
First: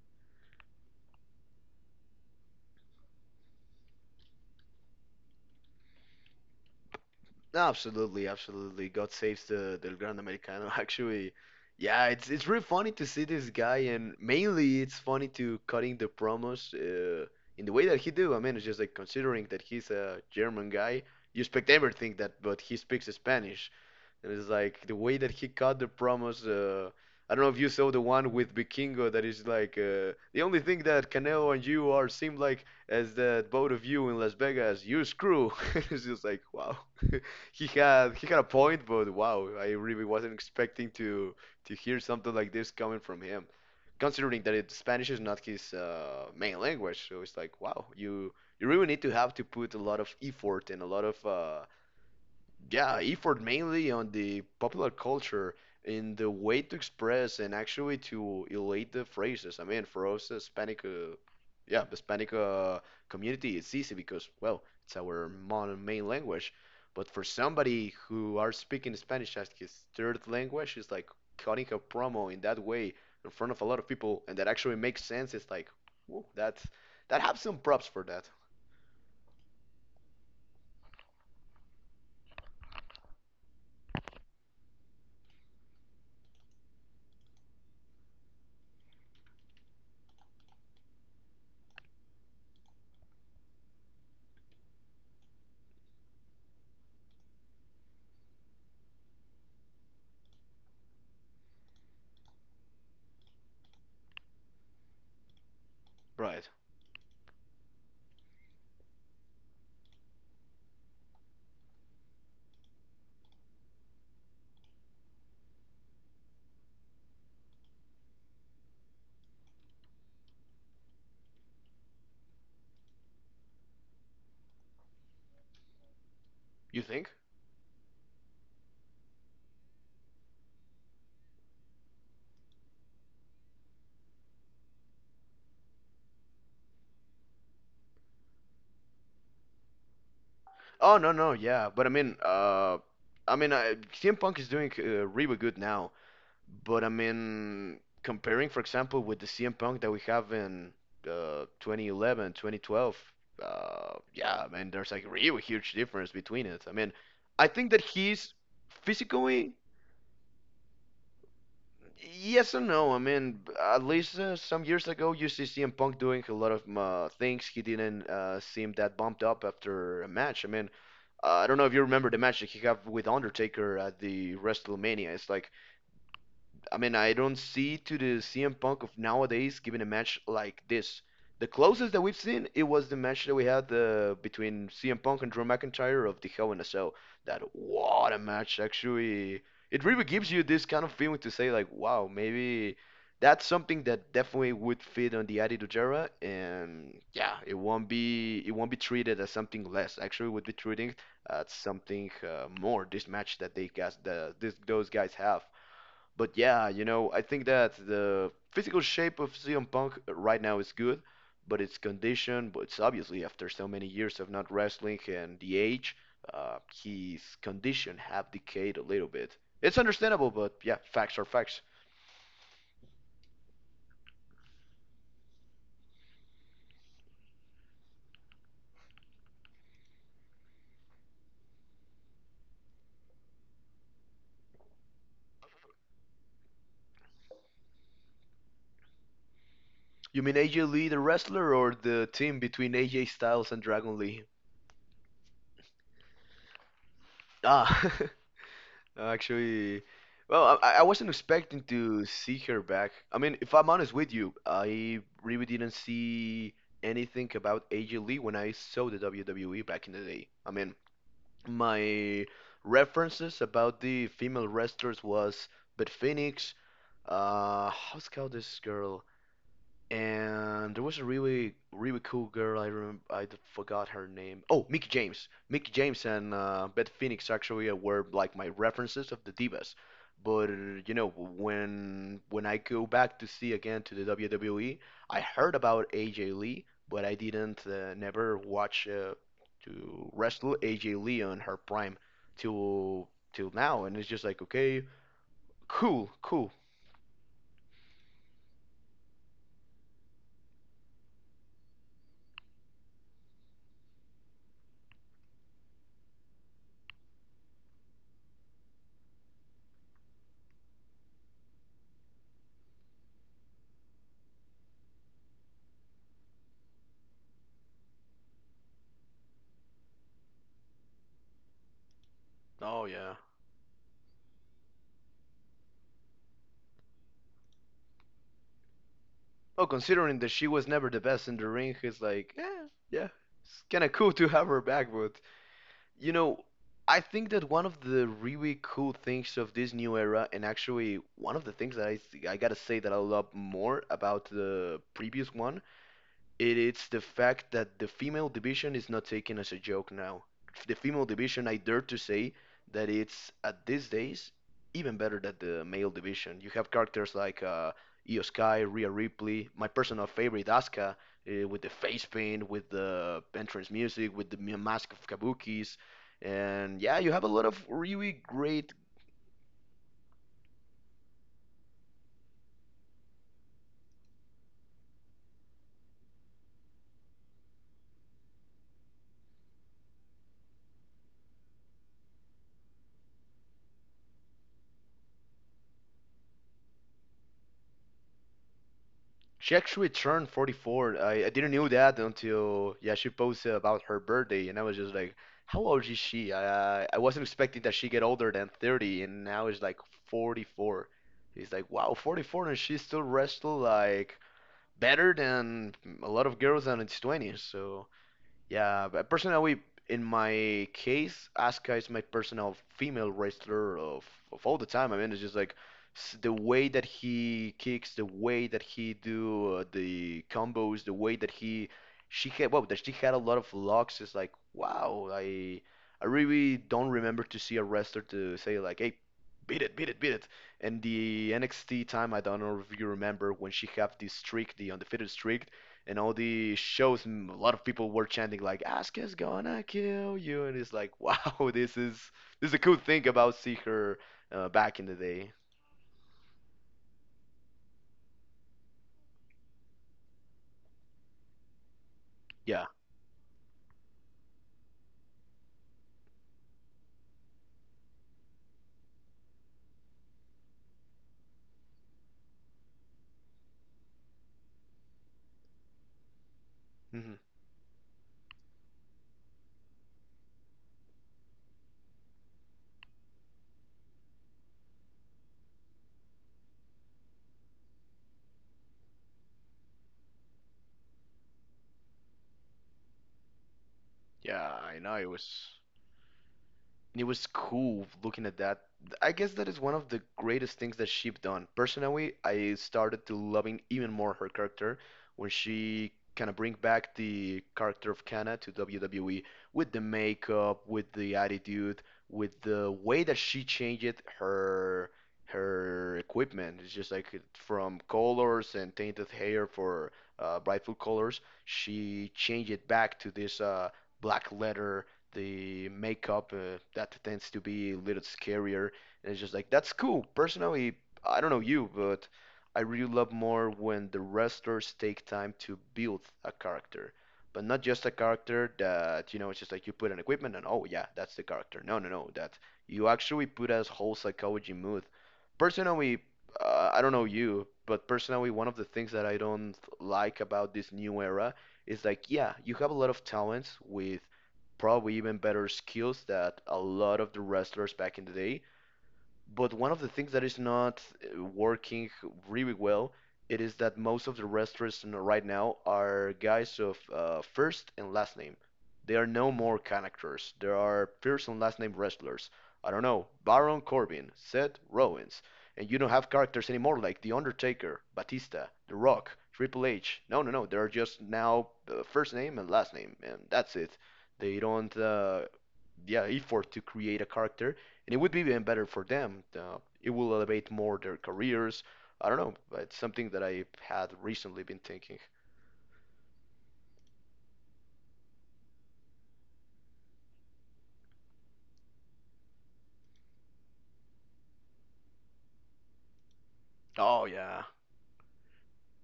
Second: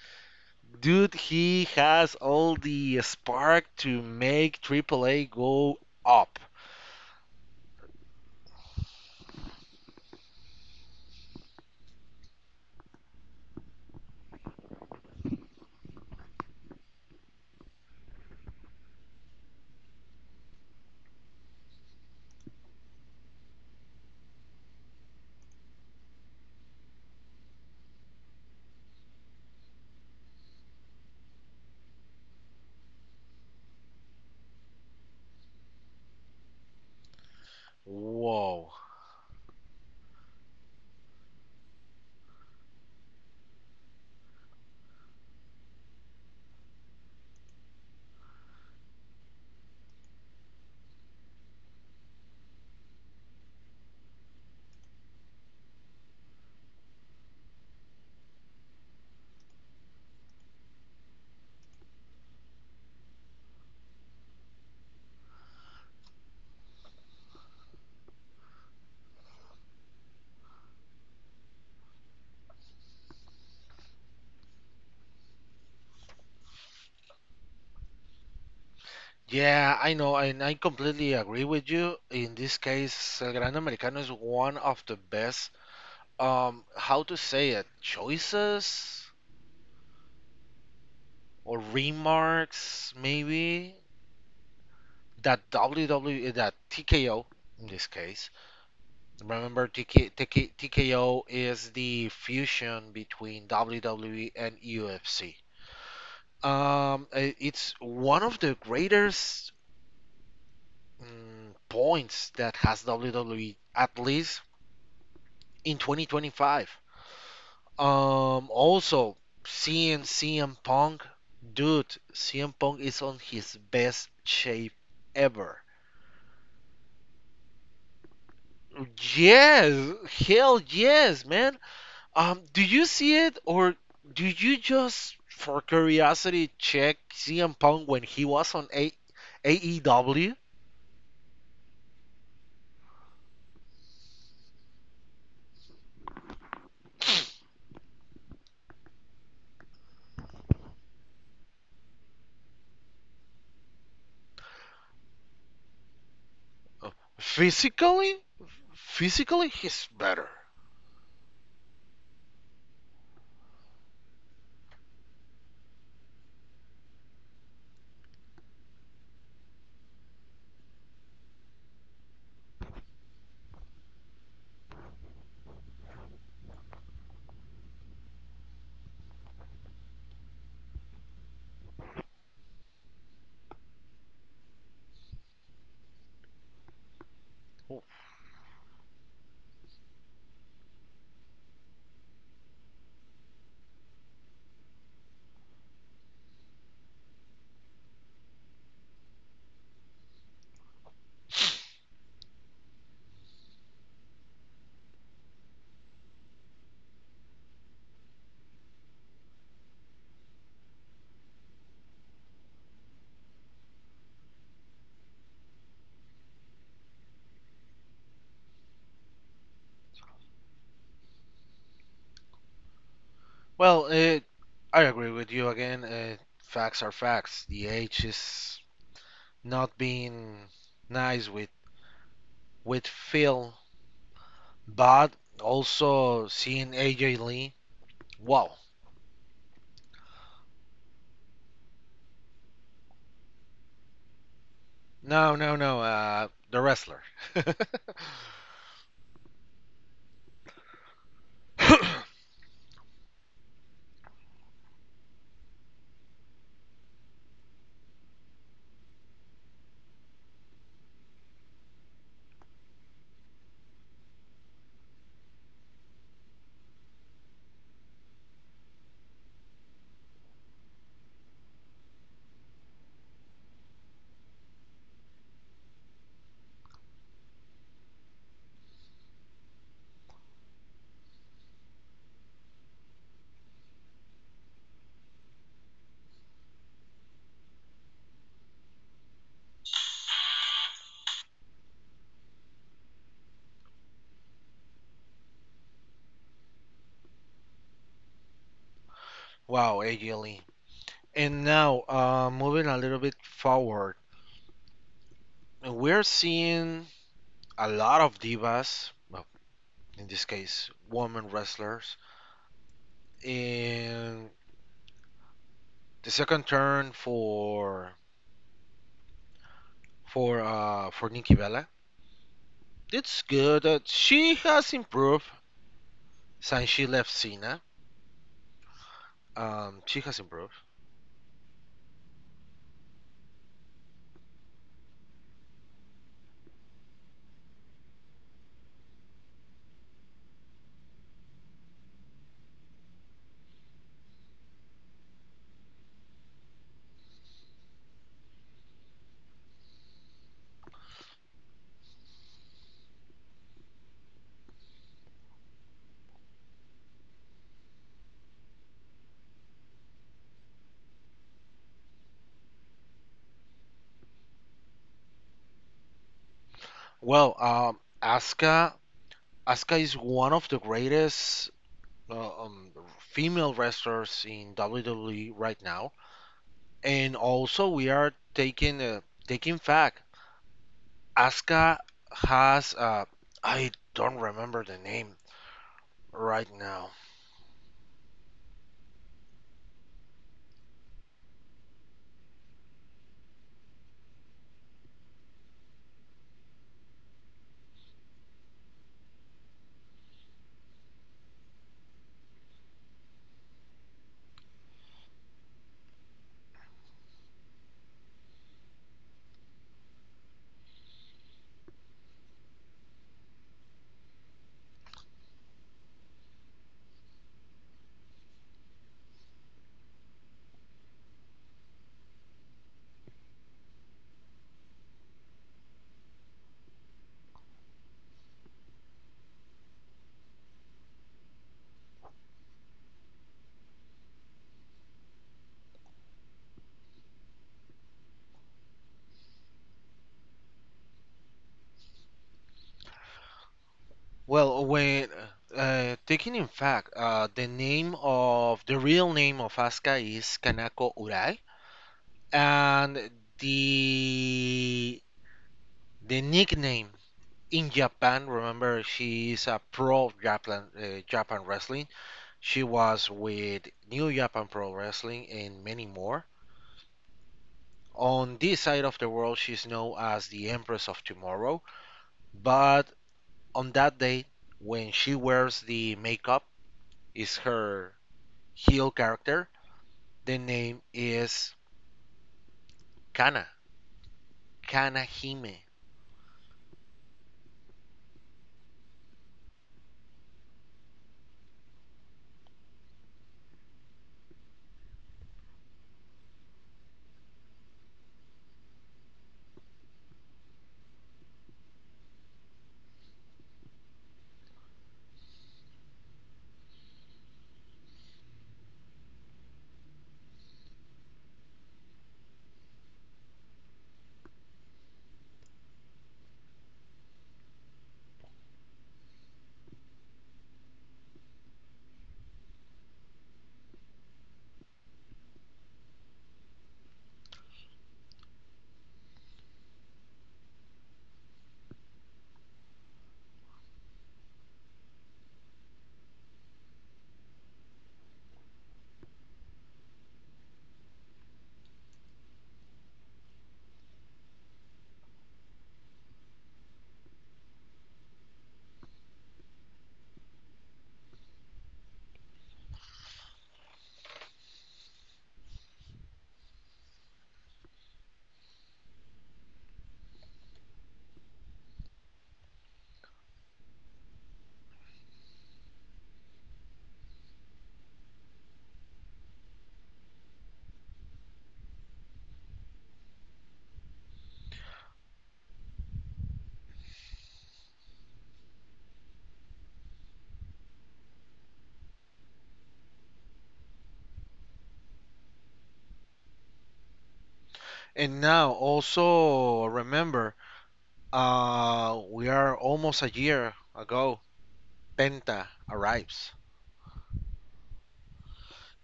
[SPEAKER 1] Dude, he has all the spark to make Triple A go up.
[SPEAKER 2] No, absolutely, absolutely. God saves the Del Gran Americano. (laughs) Actually, yeah, it's really funny to see this guy, and mainly it's funny to cutting the promos in the way that he do. I mean, it's just like considering that he's a German guy, you expect everything that, but he speaks Spanish, and it's like the way that he cut the promos. I don't know if you saw the one with Vikingo that is like the only thing that Canelo and you are seem like as that both of you in Las Vegas, you screw. (laughs) It's just like wow. (laughs) He had he had a
[SPEAKER 1] Whoa.
[SPEAKER 2] point, but wow, I really wasn't expecting to hear something like this coming from him. Considering that it, Spanish is not his main language, so it's like wow, you really need to have to put a lot of effort and a lot of yeah, effort mainly on the popular culture in the way to express and actually to elate the phrases. I mean, for us Hispanic, yeah, Hispanic community, it's easy because well, it's our modern main language. But for somebody who are speaking Spanish as his third language, it's like cutting a promo in that way in front of a lot of people, and that actually makes sense. It's like, whoa, that's that have some props for that,
[SPEAKER 1] Yeah, I know, and I completely agree with you. In this case, El Grande Americano is one of the best, how to say it, choices or remarks, maybe, that TKO in this case. Remember T K T K T K O is the fusion between WWE and UFC.
[SPEAKER 2] right?
[SPEAKER 1] It's one of the greatest points that has WWE at least in 2025. Also seeing CM Punk, dude, CM Punk is on his best shape ever.
[SPEAKER 2] You think?
[SPEAKER 1] Yes, hell yes, man. Do you see it or do you just for curiosity check CM Punk when he was on AEW?
[SPEAKER 2] Oh no no yeah, but I mean CM Punk is doing really good now, but I mean comparing for example with the CM Punk that we have in 2011 2012 yeah I mean there's like really huge difference between it. I
[SPEAKER 1] Uh,
[SPEAKER 2] mean I think that
[SPEAKER 1] Physically,
[SPEAKER 2] he's
[SPEAKER 1] physically,
[SPEAKER 2] physically
[SPEAKER 1] he's better.
[SPEAKER 2] yes and no. I mean at least some years ago you see CM Punk doing a lot of things he didn't seem that bumped up after a match. I mean I don't know if you remember the match that he had with Undertaker at the WrestleMania. It's like I mean, I don't see to the CM Punk of nowadays giving a match like this. The closest that we've seen, it was the match that we had between CM Punk and Drew McIntyre of the Hell in a Cell. That what a match actually. It really gives you this kind of feeling to say like, wow, maybe that's something that definitely would fit on the Attitude Era, and yeah, it won't be treated as something less. Actually, it would be treated as something more. This match that they guys the this those guys have. But yeah, you know, I think that the physical shape of CM Punk right now is good, but its condition, but it's obviously after so many years of not wrestling and the age, his condition have decayed a little bit. It's understandable, but yeah, facts are facts.
[SPEAKER 1] Well, I agree with you again. Facts are facts. The age is not being nice with Phil, but also seeing AJ Lee. Wow.
[SPEAKER 2] You mean AJ Lee, the wrestler, or the team between AJ Styles and Dragon Lee?
[SPEAKER 1] No, no, no. The wrestler.
[SPEAKER 2] Ah, (laughs) no, actually, well, I wasn't expecting to
[SPEAKER 1] (laughs)
[SPEAKER 2] see her back. I mean, if I'm honest with you, I really didn't see anything about AJ Lee when I saw the WWE back in the day. I mean, my references about the female wrestlers was Beth Phoenix. How's called this girl? And there was a really really cool girl. I remember forgot her name. Oh, Mickey James. Mickey James and Beth Phoenix actually were like my references of the divas. But you know when I go back to see again to the WWE, I heard about AJ Lee, but I didn't never watch to wrestle AJ Lee on her prime till now. And it's just like okay, cool, cool.
[SPEAKER 1] Wow, Egili. And now, moving a little bit forward, we're seeing a lot of divas, well, in this case, women wrestlers, in the second turn for for Nikki Bella.
[SPEAKER 2] Oh yeah.
[SPEAKER 1] It's good that she has improved since she left Cena.
[SPEAKER 2] Oh,
[SPEAKER 1] She has
[SPEAKER 2] considering that she
[SPEAKER 1] improved.
[SPEAKER 2] was never the best in the ring, it's like, yeah, yeah, it's kind of cool to have her back. But you know, I think that one of the really cool things of this new era, and actually one of the things that I gotta say that I love more about the previous one, it is the fact that the female division is not taken as a joke now. The female division, I dare to say that it's at these days even better than the male division. You have characters like Io Sky, Rhea Ripley, my personal favorite Asuka, with the face paint, with the entrance music, with the mask of Kabukis, and yeah, you have a
[SPEAKER 1] Well,
[SPEAKER 2] lot of really great.
[SPEAKER 1] Asuka is one of the greatest uh, um, female wrestlers in WWE right now. And also we are taking fact. Asuka has I don't remember the name right now.
[SPEAKER 2] She actually turned 44. I didn't know that until yeah she posted about her birthday, and I was just like, how old is she? I wasn't expecting that she get older than 30, and now it's like 44. It's like wow, 44, and she still wrestle like better than a lot of girls in its 20s. So yeah, but personally, in my case, Asuka is my personal female wrestler of all the time. I mean, it's just like the way that he kicks, the way that he do the combos, the way that he that she had a lot of locks. It's like wow, I really don't remember to see a wrestler to say like, hey, beat it, beat it, beat it. And the NXT time, I don't know if you remember when she had this streak, the undefeated streak and all the shows, a lot of people were chanting like "Asuka's gonna kill you," and it's like, wow, (laughs) this is a cool thing about see her
[SPEAKER 1] Well,
[SPEAKER 2] back in the
[SPEAKER 1] when
[SPEAKER 2] day.
[SPEAKER 1] taking in fact, the real name of Asuka is Kanako Urai,
[SPEAKER 2] Yeah,
[SPEAKER 1] and the the nickname in Japan. Remember, she is a pro Japan wrestling. She was with New Japan Pro Wrestling and many more.
[SPEAKER 2] hmm
[SPEAKER 1] On this side of the world, she's known as the Empress of Tomorrow, but on that day, when she wears the makeup, is her heel character. The name is Kana,
[SPEAKER 2] yeah, I know
[SPEAKER 1] Kana
[SPEAKER 2] it was.
[SPEAKER 1] Hime.
[SPEAKER 2] And it was cool looking at that. I guess that is one of the greatest things that she've done. Personally, I started to loving even more her character when she kind of bring back the character of Kana to WWE with the makeup, with the attitude, with the way that she changed her her equipment. It's just like from colors and tainted hair for brightful colors. She changed it back to this black leather, the makeup that tends to be a little scarier, and it's just like that's cool personally. I don't know you, but I really love more when the wrestlers take time to build a character, but not just a character that, it's just like you put an equipment and, oh yeah, that's the character. No, no, no. That you actually put a whole psychology mood personally. I don't know you, but personally, one of the things that I don't like about this new era is like, yeah, you have a lot of talents with probably even better skills that a lot of the wrestlers back in the day, but one of the things that is not working really well, it is that most of the wrestlers right now are guys of first and last name. There are no more characters. There are first and last name wrestlers. I don't know, Baron Corbin, Seth Rollins, and you don't have characters anymore like The Undertaker, Batista, The Rock, Triple H. No, no, no. There are just now first name and last name, and that's it. They don't, yeah, effort to create a character, and it would be even better for them. It will elevate more their careers. I don't know. It's something that I had recently been thinking.
[SPEAKER 1] And now, also remember, we are almost a year ago. Penta arrives,
[SPEAKER 2] Oh yeah,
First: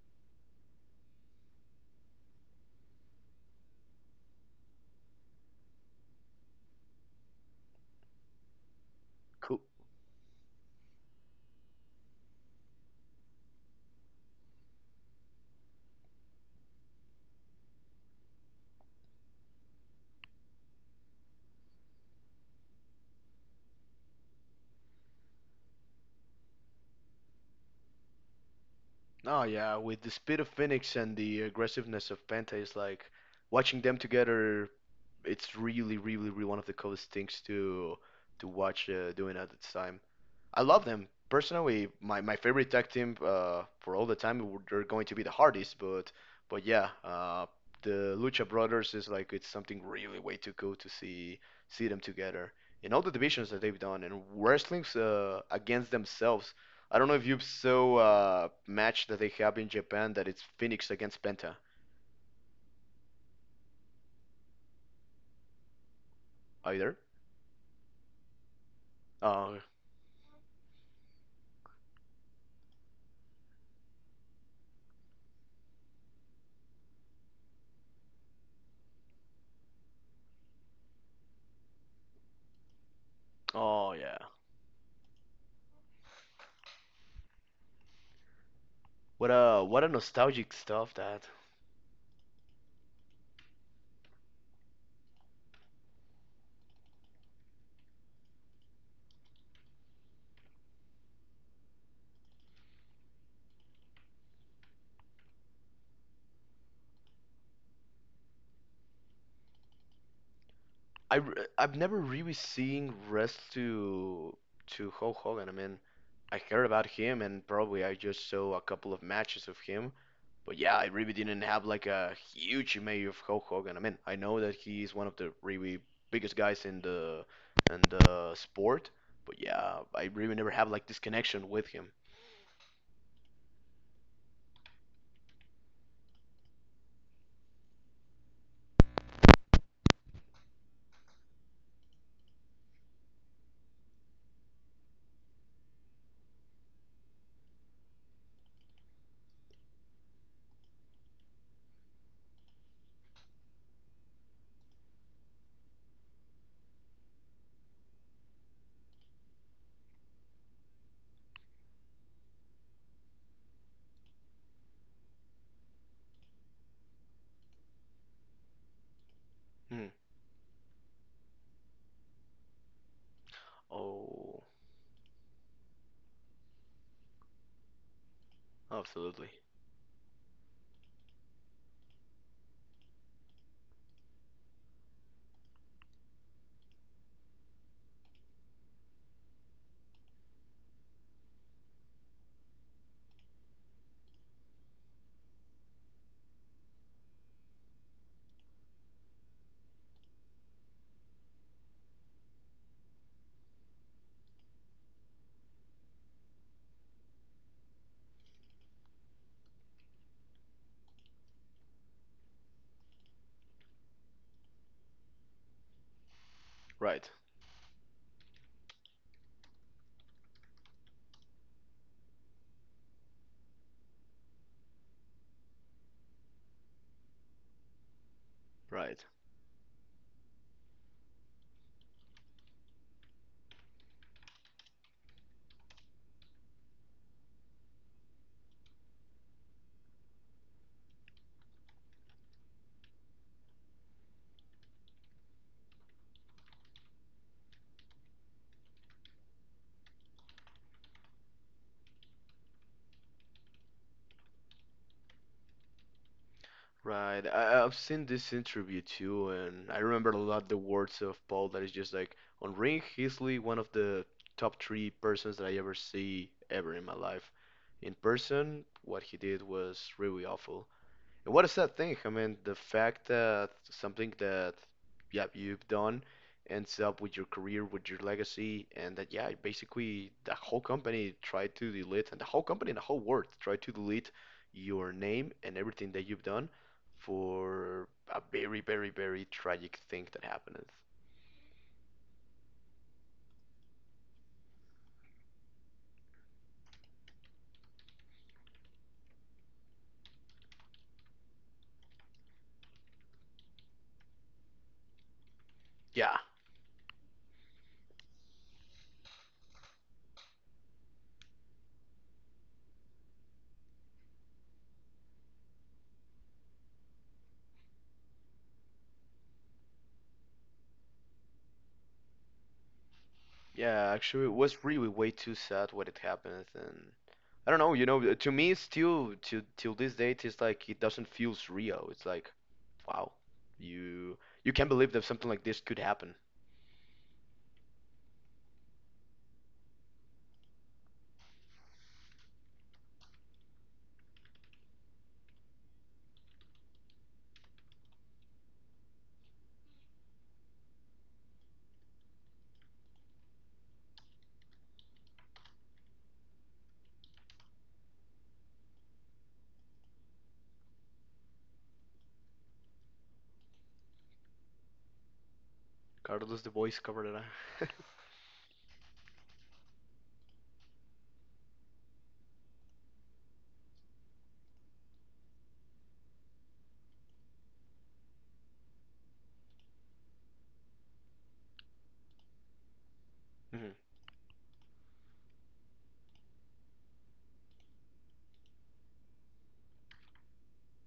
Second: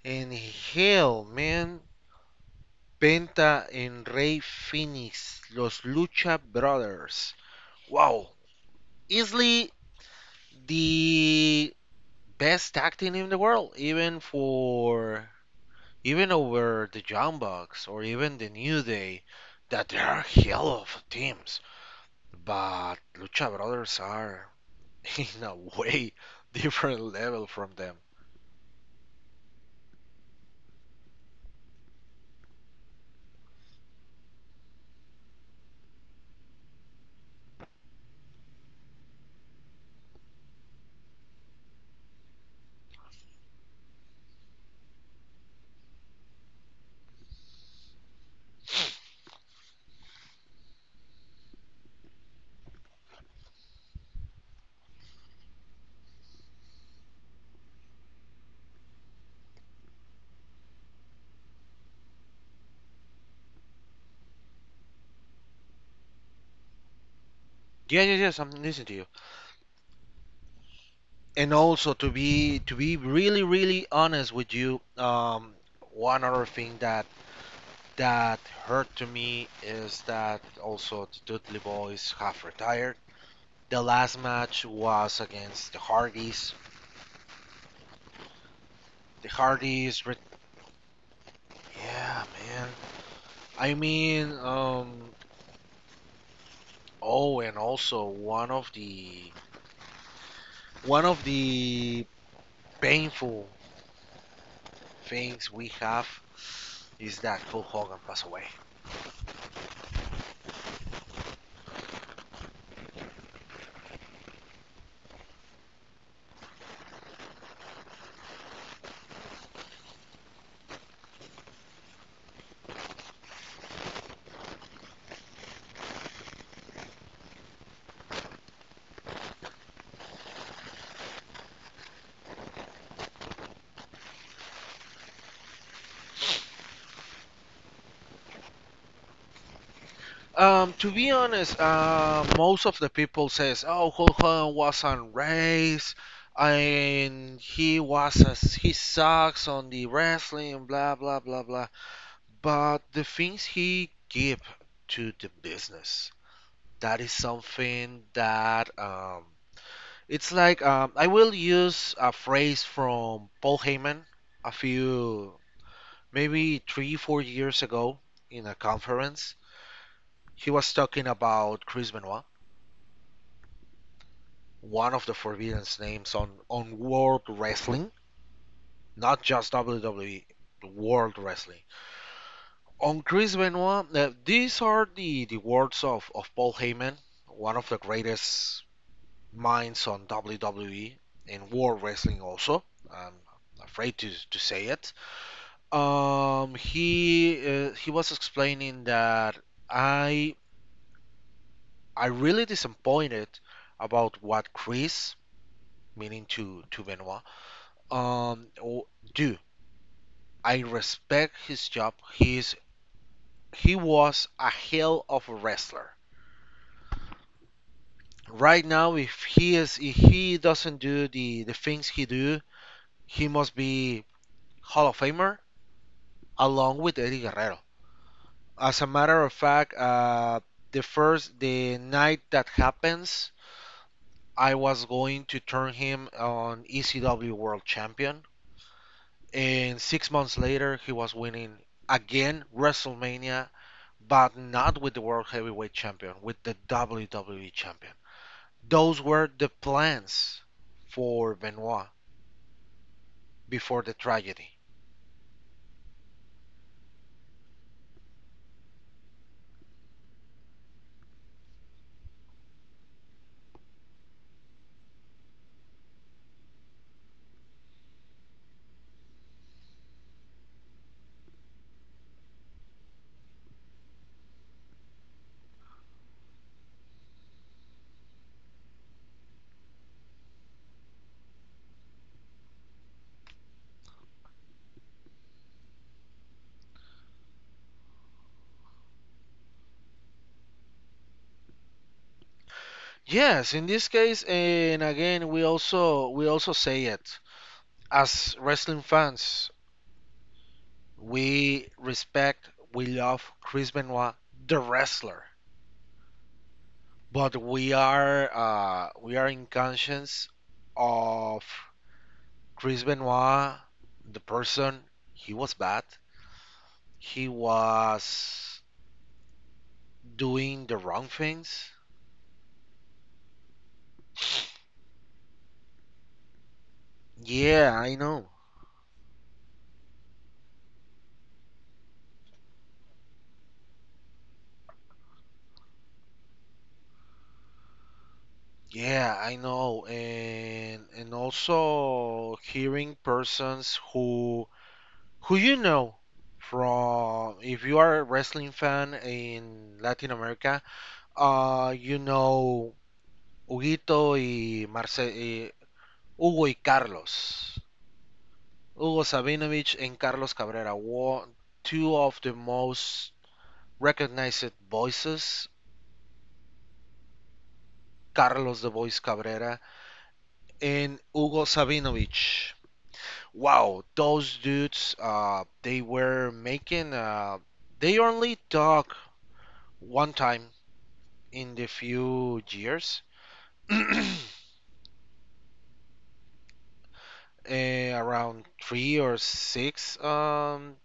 [SPEAKER 1] and hell, man, Penta and Rey Phoenix, Los Lucha Brothers. Wow,
[SPEAKER 2] cool.
[SPEAKER 1] easily the best acting in the world, even over the Young Bucks or even the New Day, that they are hell of teams. But Lucha Brothers are (laughs) in a way different level from them.
[SPEAKER 2] No, yeah, with the speed of Phoenix and the aggressiveness of Penta, it's like watching them together. It's really, really, really one of the coolest things to to watch doing at this time. I love them personally. My favorite tag team for all the time. They're going to be the hardest, but yeah, the Lucha Brothers is like it's something really way too cool to see them together in all the divisions that they've done and wrestling's against themselves. I don't know if you saw a match that they have in Japan that it's Phoenix against Penta either.
[SPEAKER 1] Yeah, yeah, yes, I'm listening to you.
[SPEAKER 2] Uh,
[SPEAKER 1] And also to be really, really honest with you, one other thing that hurt to me is that also the Dudley Boys have retired. The
[SPEAKER 2] oh
[SPEAKER 1] last
[SPEAKER 2] yeah.
[SPEAKER 1] match was against the Hardys.
[SPEAKER 2] What
[SPEAKER 1] The
[SPEAKER 2] a what a
[SPEAKER 1] Hardys,
[SPEAKER 2] nostalgic stuff that.
[SPEAKER 1] yeah, man. I mean, oh, and also one of the painful things we have is that Hulk Hogan passed away.
[SPEAKER 2] I I've never really seen rest to Hulk Hogan. I mean, I heard about him and probably I just saw a couple of matches of him. But yeah, I really didn't have like a huge image of Hulk Hogan. I mean, I know that he is one of the really biggest guys in the sport, but yeah, I really never have like this connection with him.
[SPEAKER 1] To be honest, most of the people says, "Oh, Hulk Hogan was on race, and he sucks on the wrestling, blah blah blah blah." But the things he give to the business, that is something that it's like I will use a phrase from Paul Heyman a few maybe 3-4 years ago in a conference.
[SPEAKER 2] Hmm.
[SPEAKER 1] He was talking about Chris Benoit,
[SPEAKER 2] Oh,
[SPEAKER 1] one of the forbidden names on World Wrestling, not
[SPEAKER 2] absolutely.
[SPEAKER 1] just WWE, World Wrestling. On Chris Benoit, these are the words of Paul Heyman, one of the greatest minds on WWE and World Wrestling also. I'm afraid to say it. He was explaining that I I really disappointed about what Chris, meaning to Benoit, um, do. I respect his job. He was a hell of a wrestler.
[SPEAKER 2] Right,
[SPEAKER 1] Right now, if he doesn't do the things he do, he must be Hall of Famer along with Eddie Guerrero. As a
[SPEAKER 2] right.
[SPEAKER 1] matter of fact, the first the night that happens, I was going to turn him on ECW world champion, and 6 months later he was winning again Wrestlemania, but not with the world heavyweight champion, with the WWE champion. Those were the plans for Benoit before the tragedy.
[SPEAKER 2] Right. I've seen this interview too, and I remember a lot the words of Paul that is just like on Ring, easily one of the top three persons that I ever see ever in my life. In person, what he did was really awful. What is that thing? I mean, the fact that something that, yeah, you've done ends up with your career, with your legacy, and that, yeah, basically the whole company tried to delete, and the whole company and the whole world tried to delete your name and everything that you've done for a very, very, very tragic thing that happened.
[SPEAKER 1] Yes, in this case, and again, we also say it as wrestling fans. We respect, we love Chris Benoit, the wrestler,
[SPEAKER 2] Yeah.
[SPEAKER 1] but we are in conscience of Chris Benoit, the person. He was bad. He was doing the wrong things.
[SPEAKER 2] Yeah, actually, it was
[SPEAKER 1] (sniffs)
[SPEAKER 2] really way too sad what it happened, and I don't know.
[SPEAKER 1] Yeah, I know.
[SPEAKER 2] To me, still to till this date, it's like it doesn't feel surreal. It's like, wow, you you can't believe that something like this could happen.
[SPEAKER 1] Yeah, I know, and also hearing persons who from if you are a wrestling fan in Latin America, you know Huguito y Marce y Hugo y Carlos, Hugo Sabinovich and Carlos Cabrera, were two of the most recognized voices.
[SPEAKER 2] Carlos the voice Cabrera. (laughs)
[SPEAKER 1] Carlos the Voice Cabrera and Hugo Sabinovich. Wow, those dudes, they only talk one time in the few years. (clears throat)
[SPEAKER 2] Hmm.
[SPEAKER 1] Around three or six um,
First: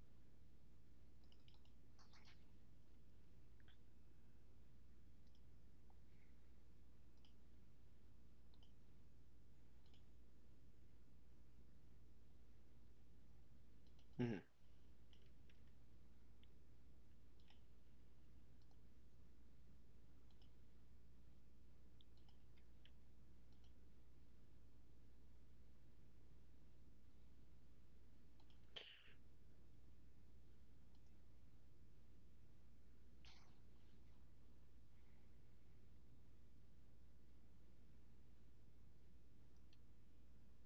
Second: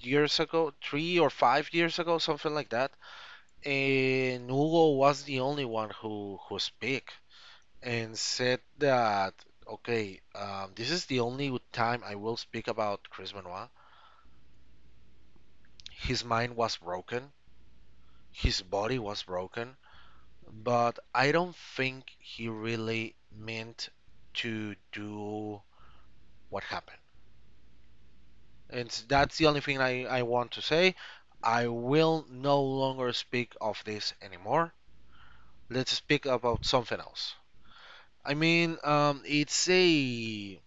[SPEAKER 1] years ago, 3 or 5 years ago, something like that. And Hugo was the only one who speak and said that, okay, this is the only time I will speak about Chris Benoit.
[SPEAKER 2] Hmm.
[SPEAKER 1] His mind was broken, his body was broken, but I don't think he really meant to do what happened. And that's the only thing I want to say. I will no longer speak of this anymore. Let's speak about something else. I mean,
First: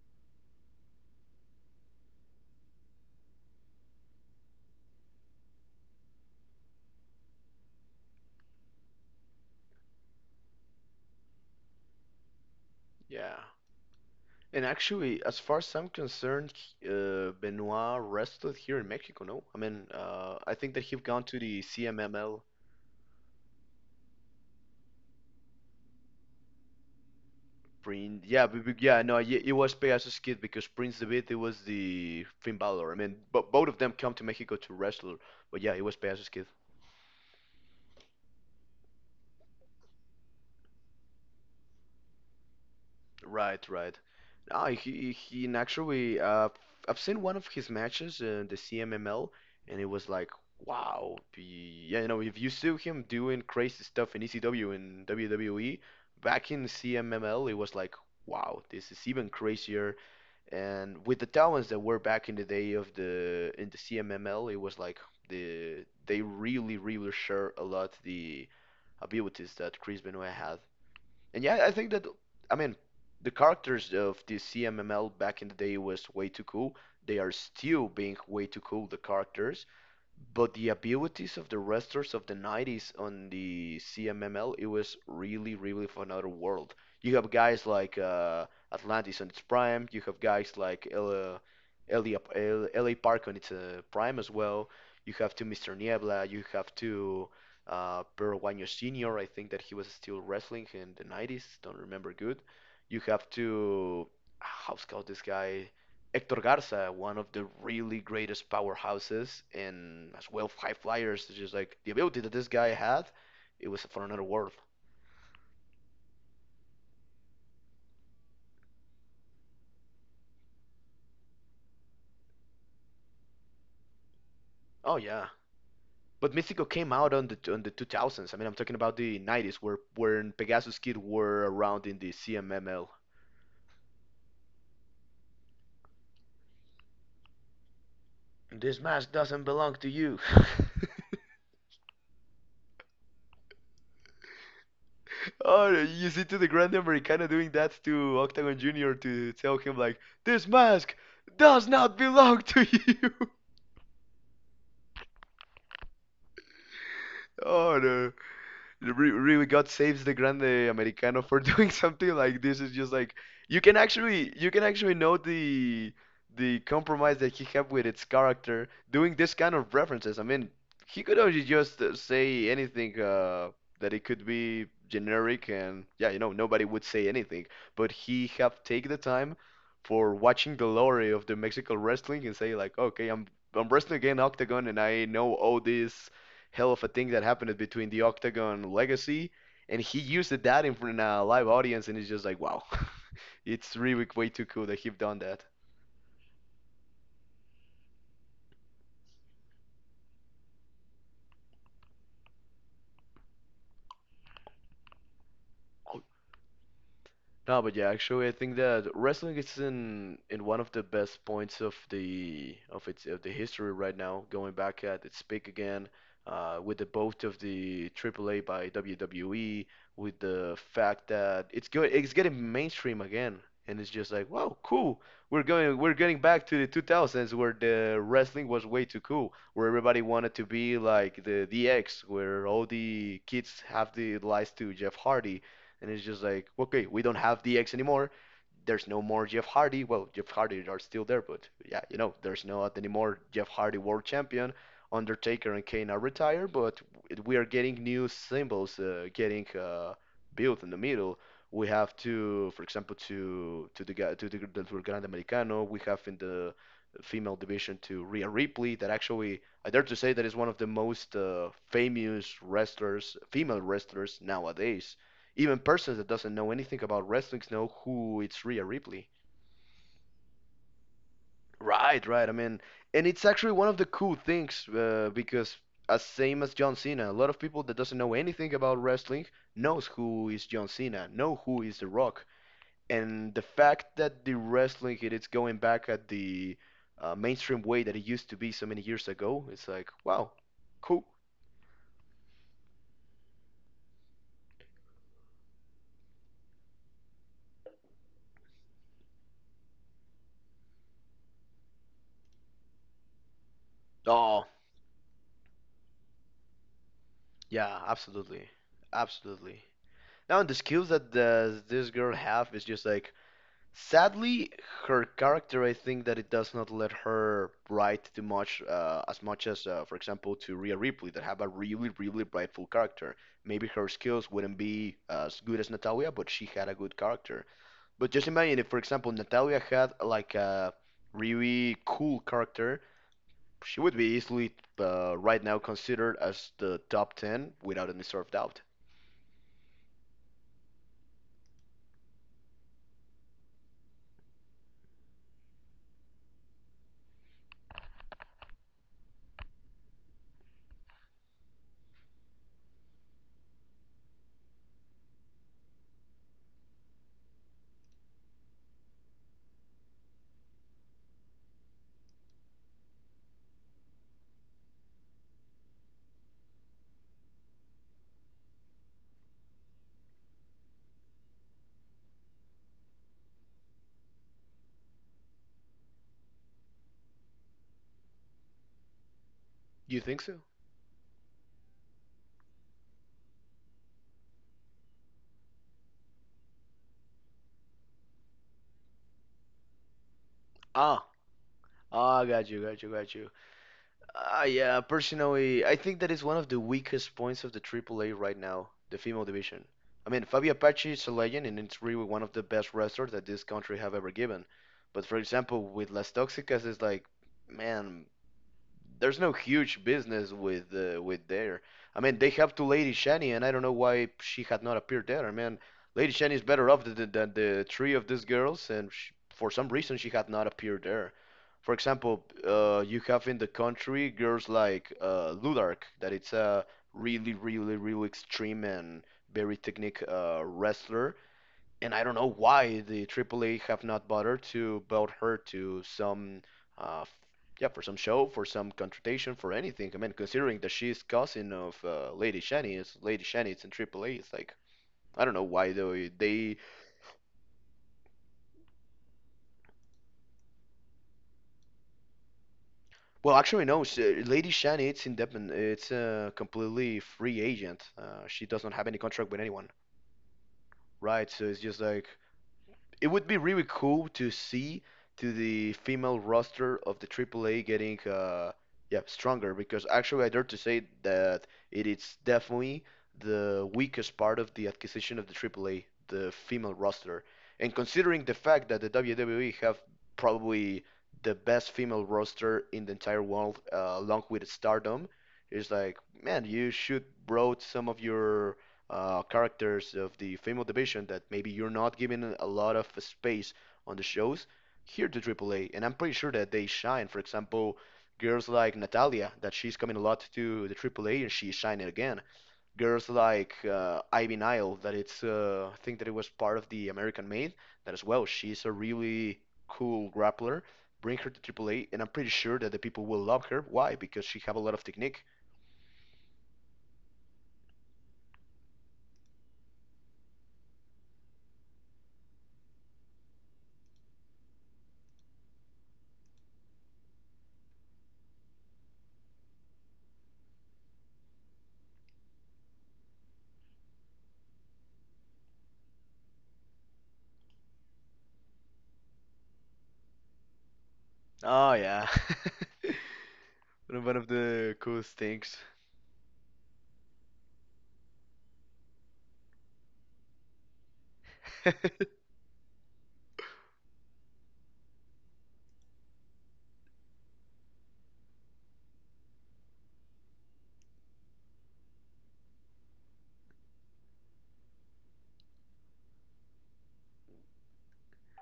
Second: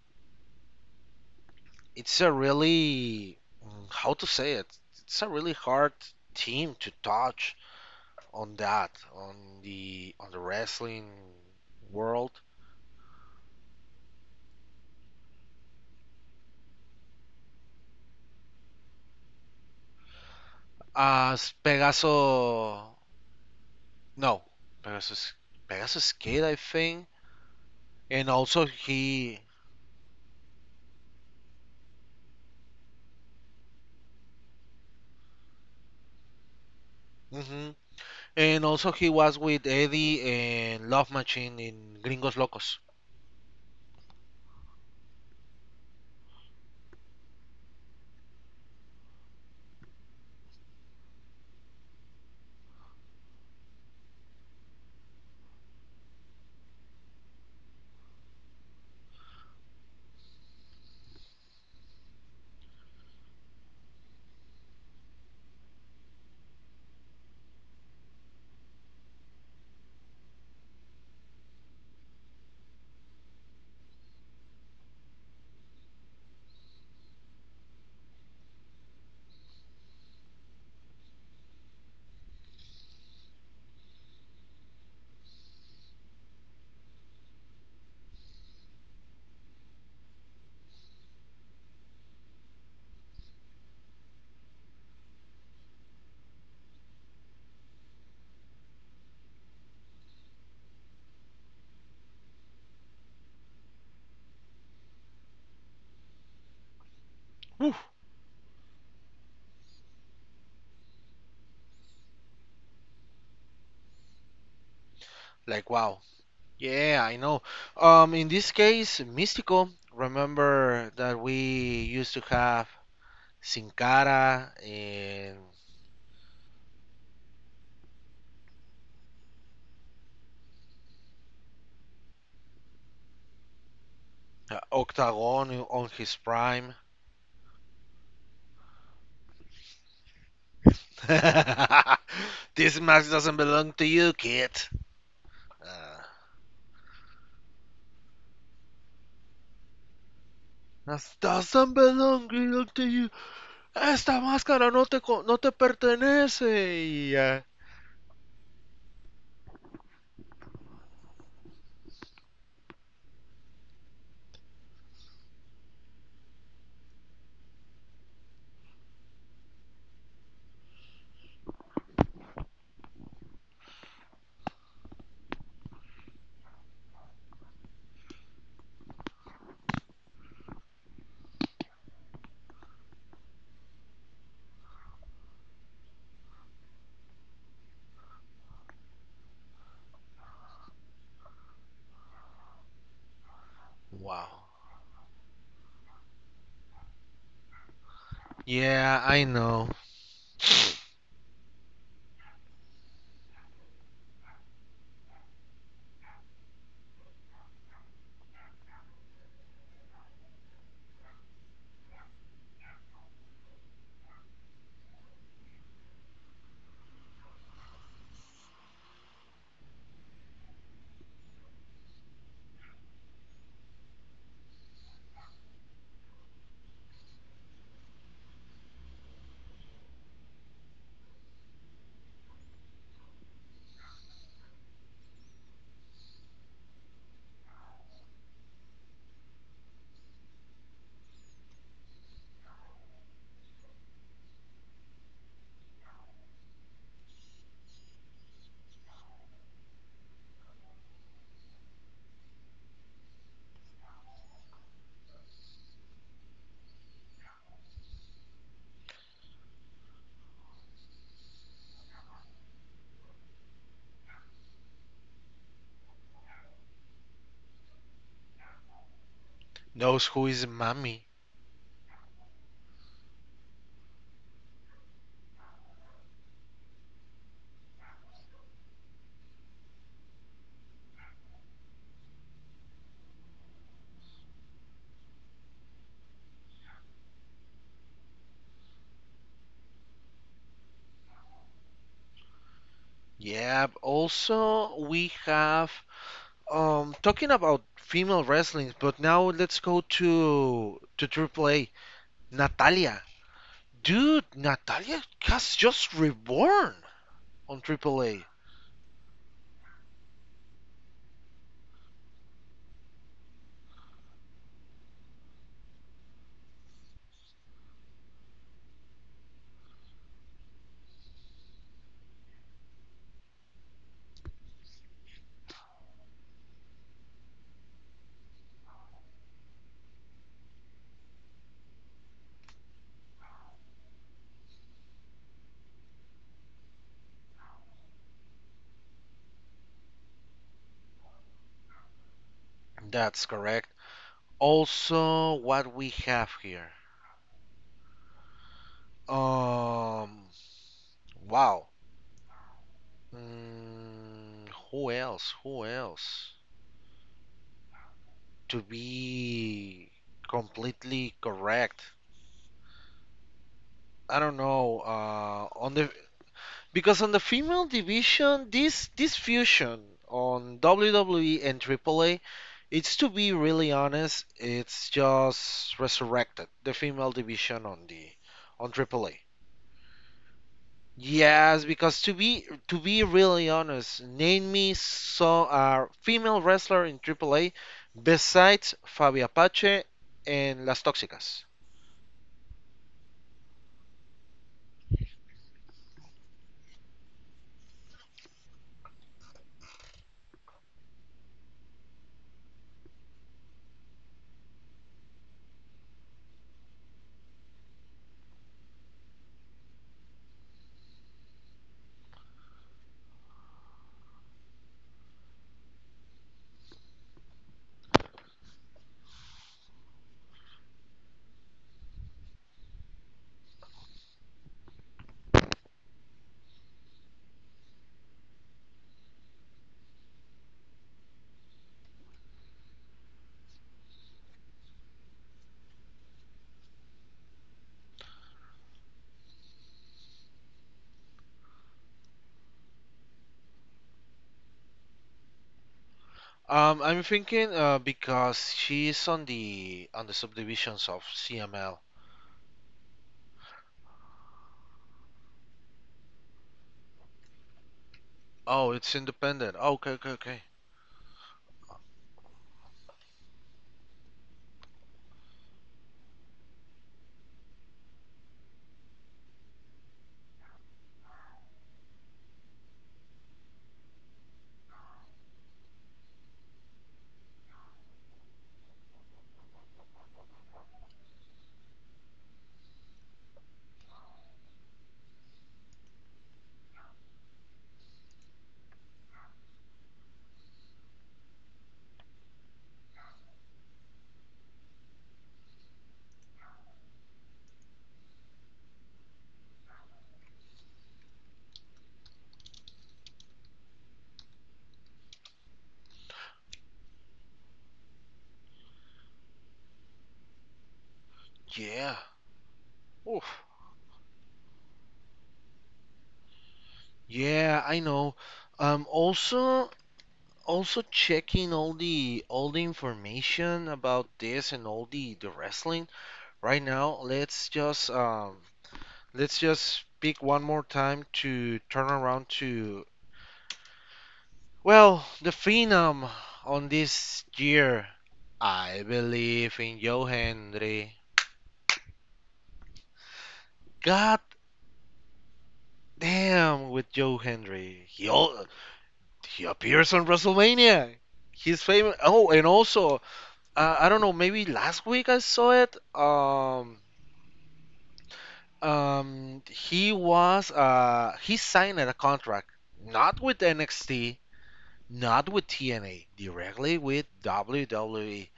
[SPEAKER 1] it's a really how to say it. It's a really hard team to touch on that on on the wrestling world.
[SPEAKER 2] Yeah. And actually, as far as I'm concerned, Benoit rested here in Mexico, no? I mean, I think that he've gone to
[SPEAKER 1] As
[SPEAKER 2] the CMML.
[SPEAKER 1] Pegaso. No, Pegasus, Pegasus Kid, I think,
[SPEAKER 2] Prince.
[SPEAKER 1] and
[SPEAKER 2] Yeah,
[SPEAKER 1] also
[SPEAKER 2] but yeah, no, it was Pegasus Kid because Prince David it was the Finn Balor. I mean, but both of them come to Mexico to wrestle. But yeah, it was Pegasus Kid.
[SPEAKER 1] hmm he was with Eddie and Love Machine in Gringos Locos.
[SPEAKER 2] Right, right. Ah, he and actually I've seen one of his matches in the CMML and it was like wow. Be, yeah, you know, if you see him doing crazy stuff in ECW and WWE back in CMML, it was like wow, this is even crazier. And with the talents that were back in the day of the CMML, it was like they really really share a lot the abilities that Chris Benoit had. And yeah, I think that I mean the characters of the CMML back in the day was way too cool. They are still being way too cool. The characters, but the abilities of the wrestlers of the 90s on the CMML, it was really, really for another world. You have guys like Atlantis on its prime. You have guys like LA Park on its prime as well. You have to Mr. Niebla. You have to Peruano Senior. I think that he was still wrestling in the 90s. Don't remember good. You have to how's called this guy? Hector Garza, one of the
[SPEAKER 1] Woo,
[SPEAKER 2] really greatest powerhouses and as well high flyers, just like the ability that this guy had, it was for another world.
[SPEAKER 1] like wow. Yeah, I know. In this case, Mystico. Remember that we used to have Sin Cara
[SPEAKER 2] Oh yeah.
[SPEAKER 1] and
[SPEAKER 2] But Mythico came out on the 2000s. I mean, I'm talking about the 90s, where when Pegasus Kid were around in the CMML.
[SPEAKER 1] Octagon on his prime.
[SPEAKER 2] This mask doesn't belong to you.
[SPEAKER 1] (laughs) This mask doesn't belong to you, kid.
[SPEAKER 2] (laughs) Oh,
[SPEAKER 1] Uh,
[SPEAKER 2] you see, to the Grand Americana doing that to Octagon Junior to tell him like, this mask
[SPEAKER 1] that
[SPEAKER 2] does
[SPEAKER 1] doesn't
[SPEAKER 2] not
[SPEAKER 1] belong
[SPEAKER 2] belong to
[SPEAKER 1] belong to you.
[SPEAKER 2] you.
[SPEAKER 1] Ah, esta máscara no te pertenece. Y ya,
[SPEAKER 2] (laughs) Oh no. Really God saves the Grande Americano for (laughs) doing something like this. Is just like you can actually know the compromise that he have with its character doing this kind of references. I mean, he could only just say anything that it could be generic and, yeah, nobody would say anything. But he have take the time for watching the lore of the Mexican wrestling and say like, okay, I'm wrestling again Octagon and I know all this hell of a thing that happened between the Octagon Legacy, and he used that in front of a live audience, and it's just like wow, (laughs) it's really
[SPEAKER 1] wow.
[SPEAKER 2] way too cool that he have done that.
[SPEAKER 1] Yeah, I know.
[SPEAKER 2] Oh, no, but yeah, actually, I think that wrestling is in one of the best points of the of its of the history right now. Going back at its peak again, with the both of the AAA by WWE, with the fact that it's good, it's getting mainstream again, and it's just like, wow, cool. We're getting back to the 2000s where the wrestling was way too cool, where everybody wanted to be like the DX, where all the kids have the lies to Jeff Hardy, and it's just like, okay, we don't have DX anymore. There's no more Jeff Hardy. Well, Jeff Hardy are still there, but, yeah, there's no anymore Jeff Hardy World Champion. Undertaker and Kane are retired, but we are getting new symbols getting built in the middle. We have to, for example, to the guy- to the Grande Americano. We have in the female division to Rhea Ripley, that actually I dare to say that is one of the most famous wrestlers, female wrestlers nowadays, even persons that doesn't know anything about wrestling know who it's Rhea Ripley.
[SPEAKER 1] Knows who is mommy.
[SPEAKER 2] Right, right. I mean, and it's actually one of the cool things because as same as John Cena, a lot of people that doesn't know anything about wrestling knows who is John Cena, know who is The Rock, and the fact that the wrestling it is going back at the mainstream way that it used to be so many years ago, it's like wow, cool.
[SPEAKER 1] Yeah, also we have talking about female wrestling, but now let's go to Triple A. Natalia. Dude,
[SPEAKER 2] Oh
[SPEAKER 1] Natalia has just reborn on
[SPEAKER 2] yeah,
[SPEAKER 1] Triple A.
[SPEAKER 2] absolutely, absolutely. Now the skills that this girl have is just like, sadly, her character, I think that it does not let her write too much, as much as, for example, to Rhea Ripley, that have a really, really rightful character. Maybe her skills wouldn't be as good as Natalia, but she had a good character. But just imagine if, for example, Natalia had like a really cool character, she would be easily, right now considered as the top 10 without any sort of doubt.
[SPEAKER 1] That's correct. Also what we have here. Um wow. Who else? Who else? To be completely correct, I don't know. On the because on the female division, this fusion on WWE and AAA, it's to be really honest, it's just resurrected the female division on the on AAA.
[SPEAKER 2] You think so?
[SPEAKER 1] Yes, because to be really honest, name me so a female wrestler in AAA besides Fabi Apache and Las
[SPEAKER 2] Ah,
[SPEAKER 1] Tóxicas.
[SPEAKER 2] ah, got you, got you, got you. Yeah, personally, I think that is one of the weakest points of the AAA right now, the female division. I mean, Fabi Apache is a legend, and it's really one of the best wrestlers that this country have ever given. But for example, with Las Tóxicas, it's like, man, there's no huge business with there. I mean, they have to Lady Shani, and I don't know why she had not appeared there. I mean, Lady Shani is better off than, than the three of these girls, and sh for some reason she had not appeared there. For example, you have in the country girls like Ludark, that it's a really, really, really extreme and very technique wrestler and I don't know why the AAA have not bothered to build her to some, uh, f- yeah, for some show, for some confrontation, for anything. I mean, considering that she's cousin of Lady Shani, it's in AAA. It's like I don't know why though they they.
[SPEAKER 1] I'm thinking because she's on the subdivisions of CML.
[SPEAKER 2] Well, actually, no. Lady Shani, it's independent. It's a completely free agent. She doesn't
[SPEAKER 1] Oh,
[SPEAKER 2] have any
[SPEAKER 1] it's
[SPEAKER 2] contract with
[SPEAKER 1] independent.
[SPEAKER 2] anyone,
[SPEAKER 1] Oh, okay, okay, okay.
[SPEAKER 2] right? So it's just like it would be really cool to see to the female roster of the AAA getting yeah stronger, because actually I dare to say that it is definitely the weakest part of the acquisition of the AAA, the female roster. And considering the fact that the WWE have probably the best female roster in the entire world, along with Stardom, it's like, man, you should brought some of your characters of the female division that maybe you're not giving a lot of space on the shows here to AAA. And I'm pretty sure that they shine. For example, girls like Natalia, that she's coming a lot to the AAA and she's shining again. Girls like Ivy Nile, that it's I think that it was part of the American Made, that as well. She's a really cool grappler. Bring her to AAA,
[SPEAKER 1] Yeah.
[SPEAKER 2] and I'm pretty sure that the people will love
[SPEAKER 1] Oof.
[SPEAKER 2] her. Why? Because she have a lot of technique.
[SPEAKER 1] Yeah, I know. Um, also also checking all the information about this and all the wrestling. Right now, let's just let's just speak one more time to turn around to, well, the phenom on this year. I believe in Joe Hendry.
[SPEAKER 2] Oh yeah. (laughs) One
[SPEAKER 1] God
[SPEAKER 2] of the coolest things.
[SPEAKER 1] damn with Joe Hendry. He appears on WrestleMania. He's famous. Oh, and also, I don't know, maybe last week I saw it. He signed a contract not with NXT, not with TNA, directly with WWE.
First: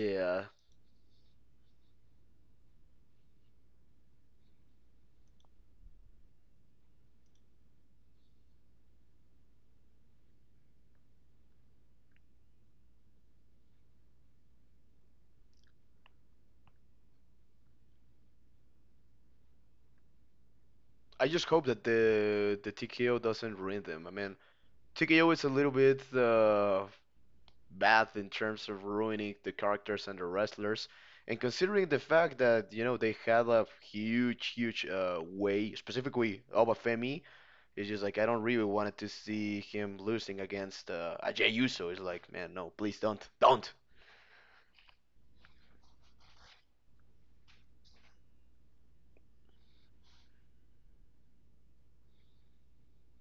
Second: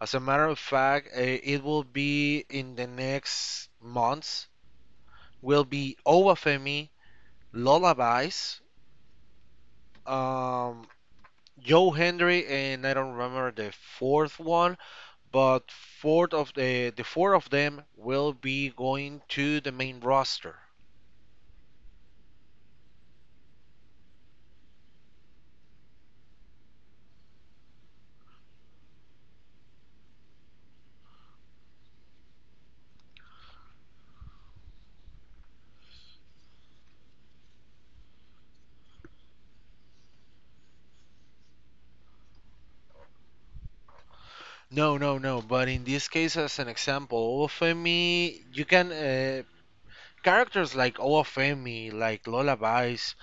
[SPEAKER 1] As a matter of fact, it will be in the next months. Will be Owa Lullabies, um, Joe Hendry, and I don't remember the fourth one, but fourth of the four of them will be going to the main roster.
[SPEAKER 2] I just hope that the TKO doesn't ruin them. I mean, TKO is a little bit bad in terms of ruining the characters and the wrestlers. And considering the fact that, you know, they had a huge, huge way, specifically Obafemi, it's just like I don't really wanted to see him losing against Ajay Uso. It's like, man, no, please don't. Don't.
[SPEAKER 1] No, no, no. But in this case, as an example, Ofemi, you can characters like Ofemi, like Lullabies,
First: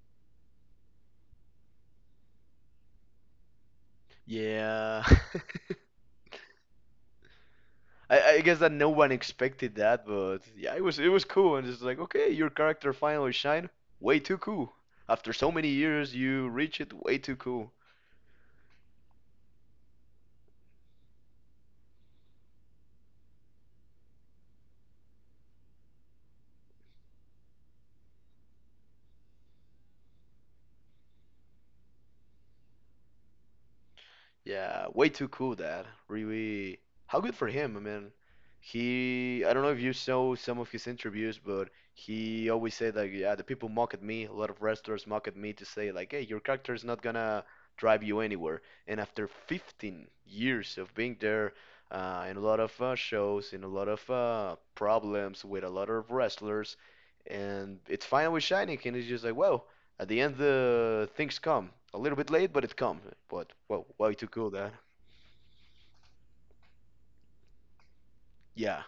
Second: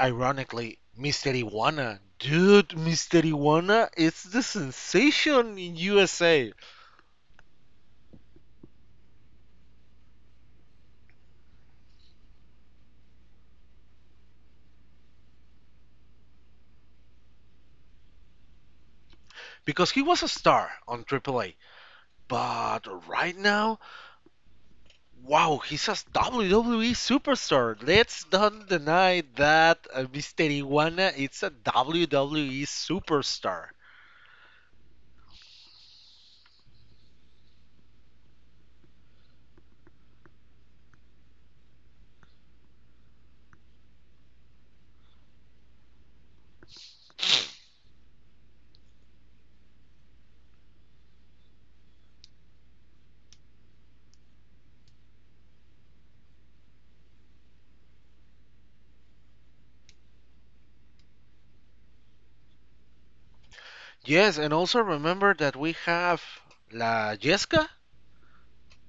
[SPEAKER 1] ironically, Mr. Iguana. Dude, Mr. Iguana is the
[SPEAKER 2] Yeah. (laughs)
[SPEAKER 1] sensation in USA
[SPEAKER 2] I guess that no one expected that, but yeah, it was cool and it's like okay, your character finally shine. Way too cool. After so many years, you reach it. Way too cool.
[SPEAKER 1] because he was a star on AAA. But right now, wow, he's a WWE superstar. Let's not deny that Mr. Iguana is a WWE superstar.
[SPEAKER 2] Yeah, way too cool, Dad. Really, how good for him. I mean, I don't know if you saw some of his interviews, but he always said like, yeah, the people mock at me. A lot of wrestlers mock at me to say like, hey, your character is not gonna
[SPEAKER 1] (sniffs)
[SPEAKER 2] drive you anywhere. And after 15 years of being there, in a lot of shows, in a lot of problems with a lot of wrestlers, and it's finally shining, and it's just like, wow, at the end, the things come a little bit late, but it come. But well, why to
[SPEAKER 1] Yes,
[SPEAKER 2] cool
[SPEAKER 1] and
[SPEAKER 2] that?
[SPEAKER 1] also remember that we have La Jessica,
[SPEAKER 2] Yeah,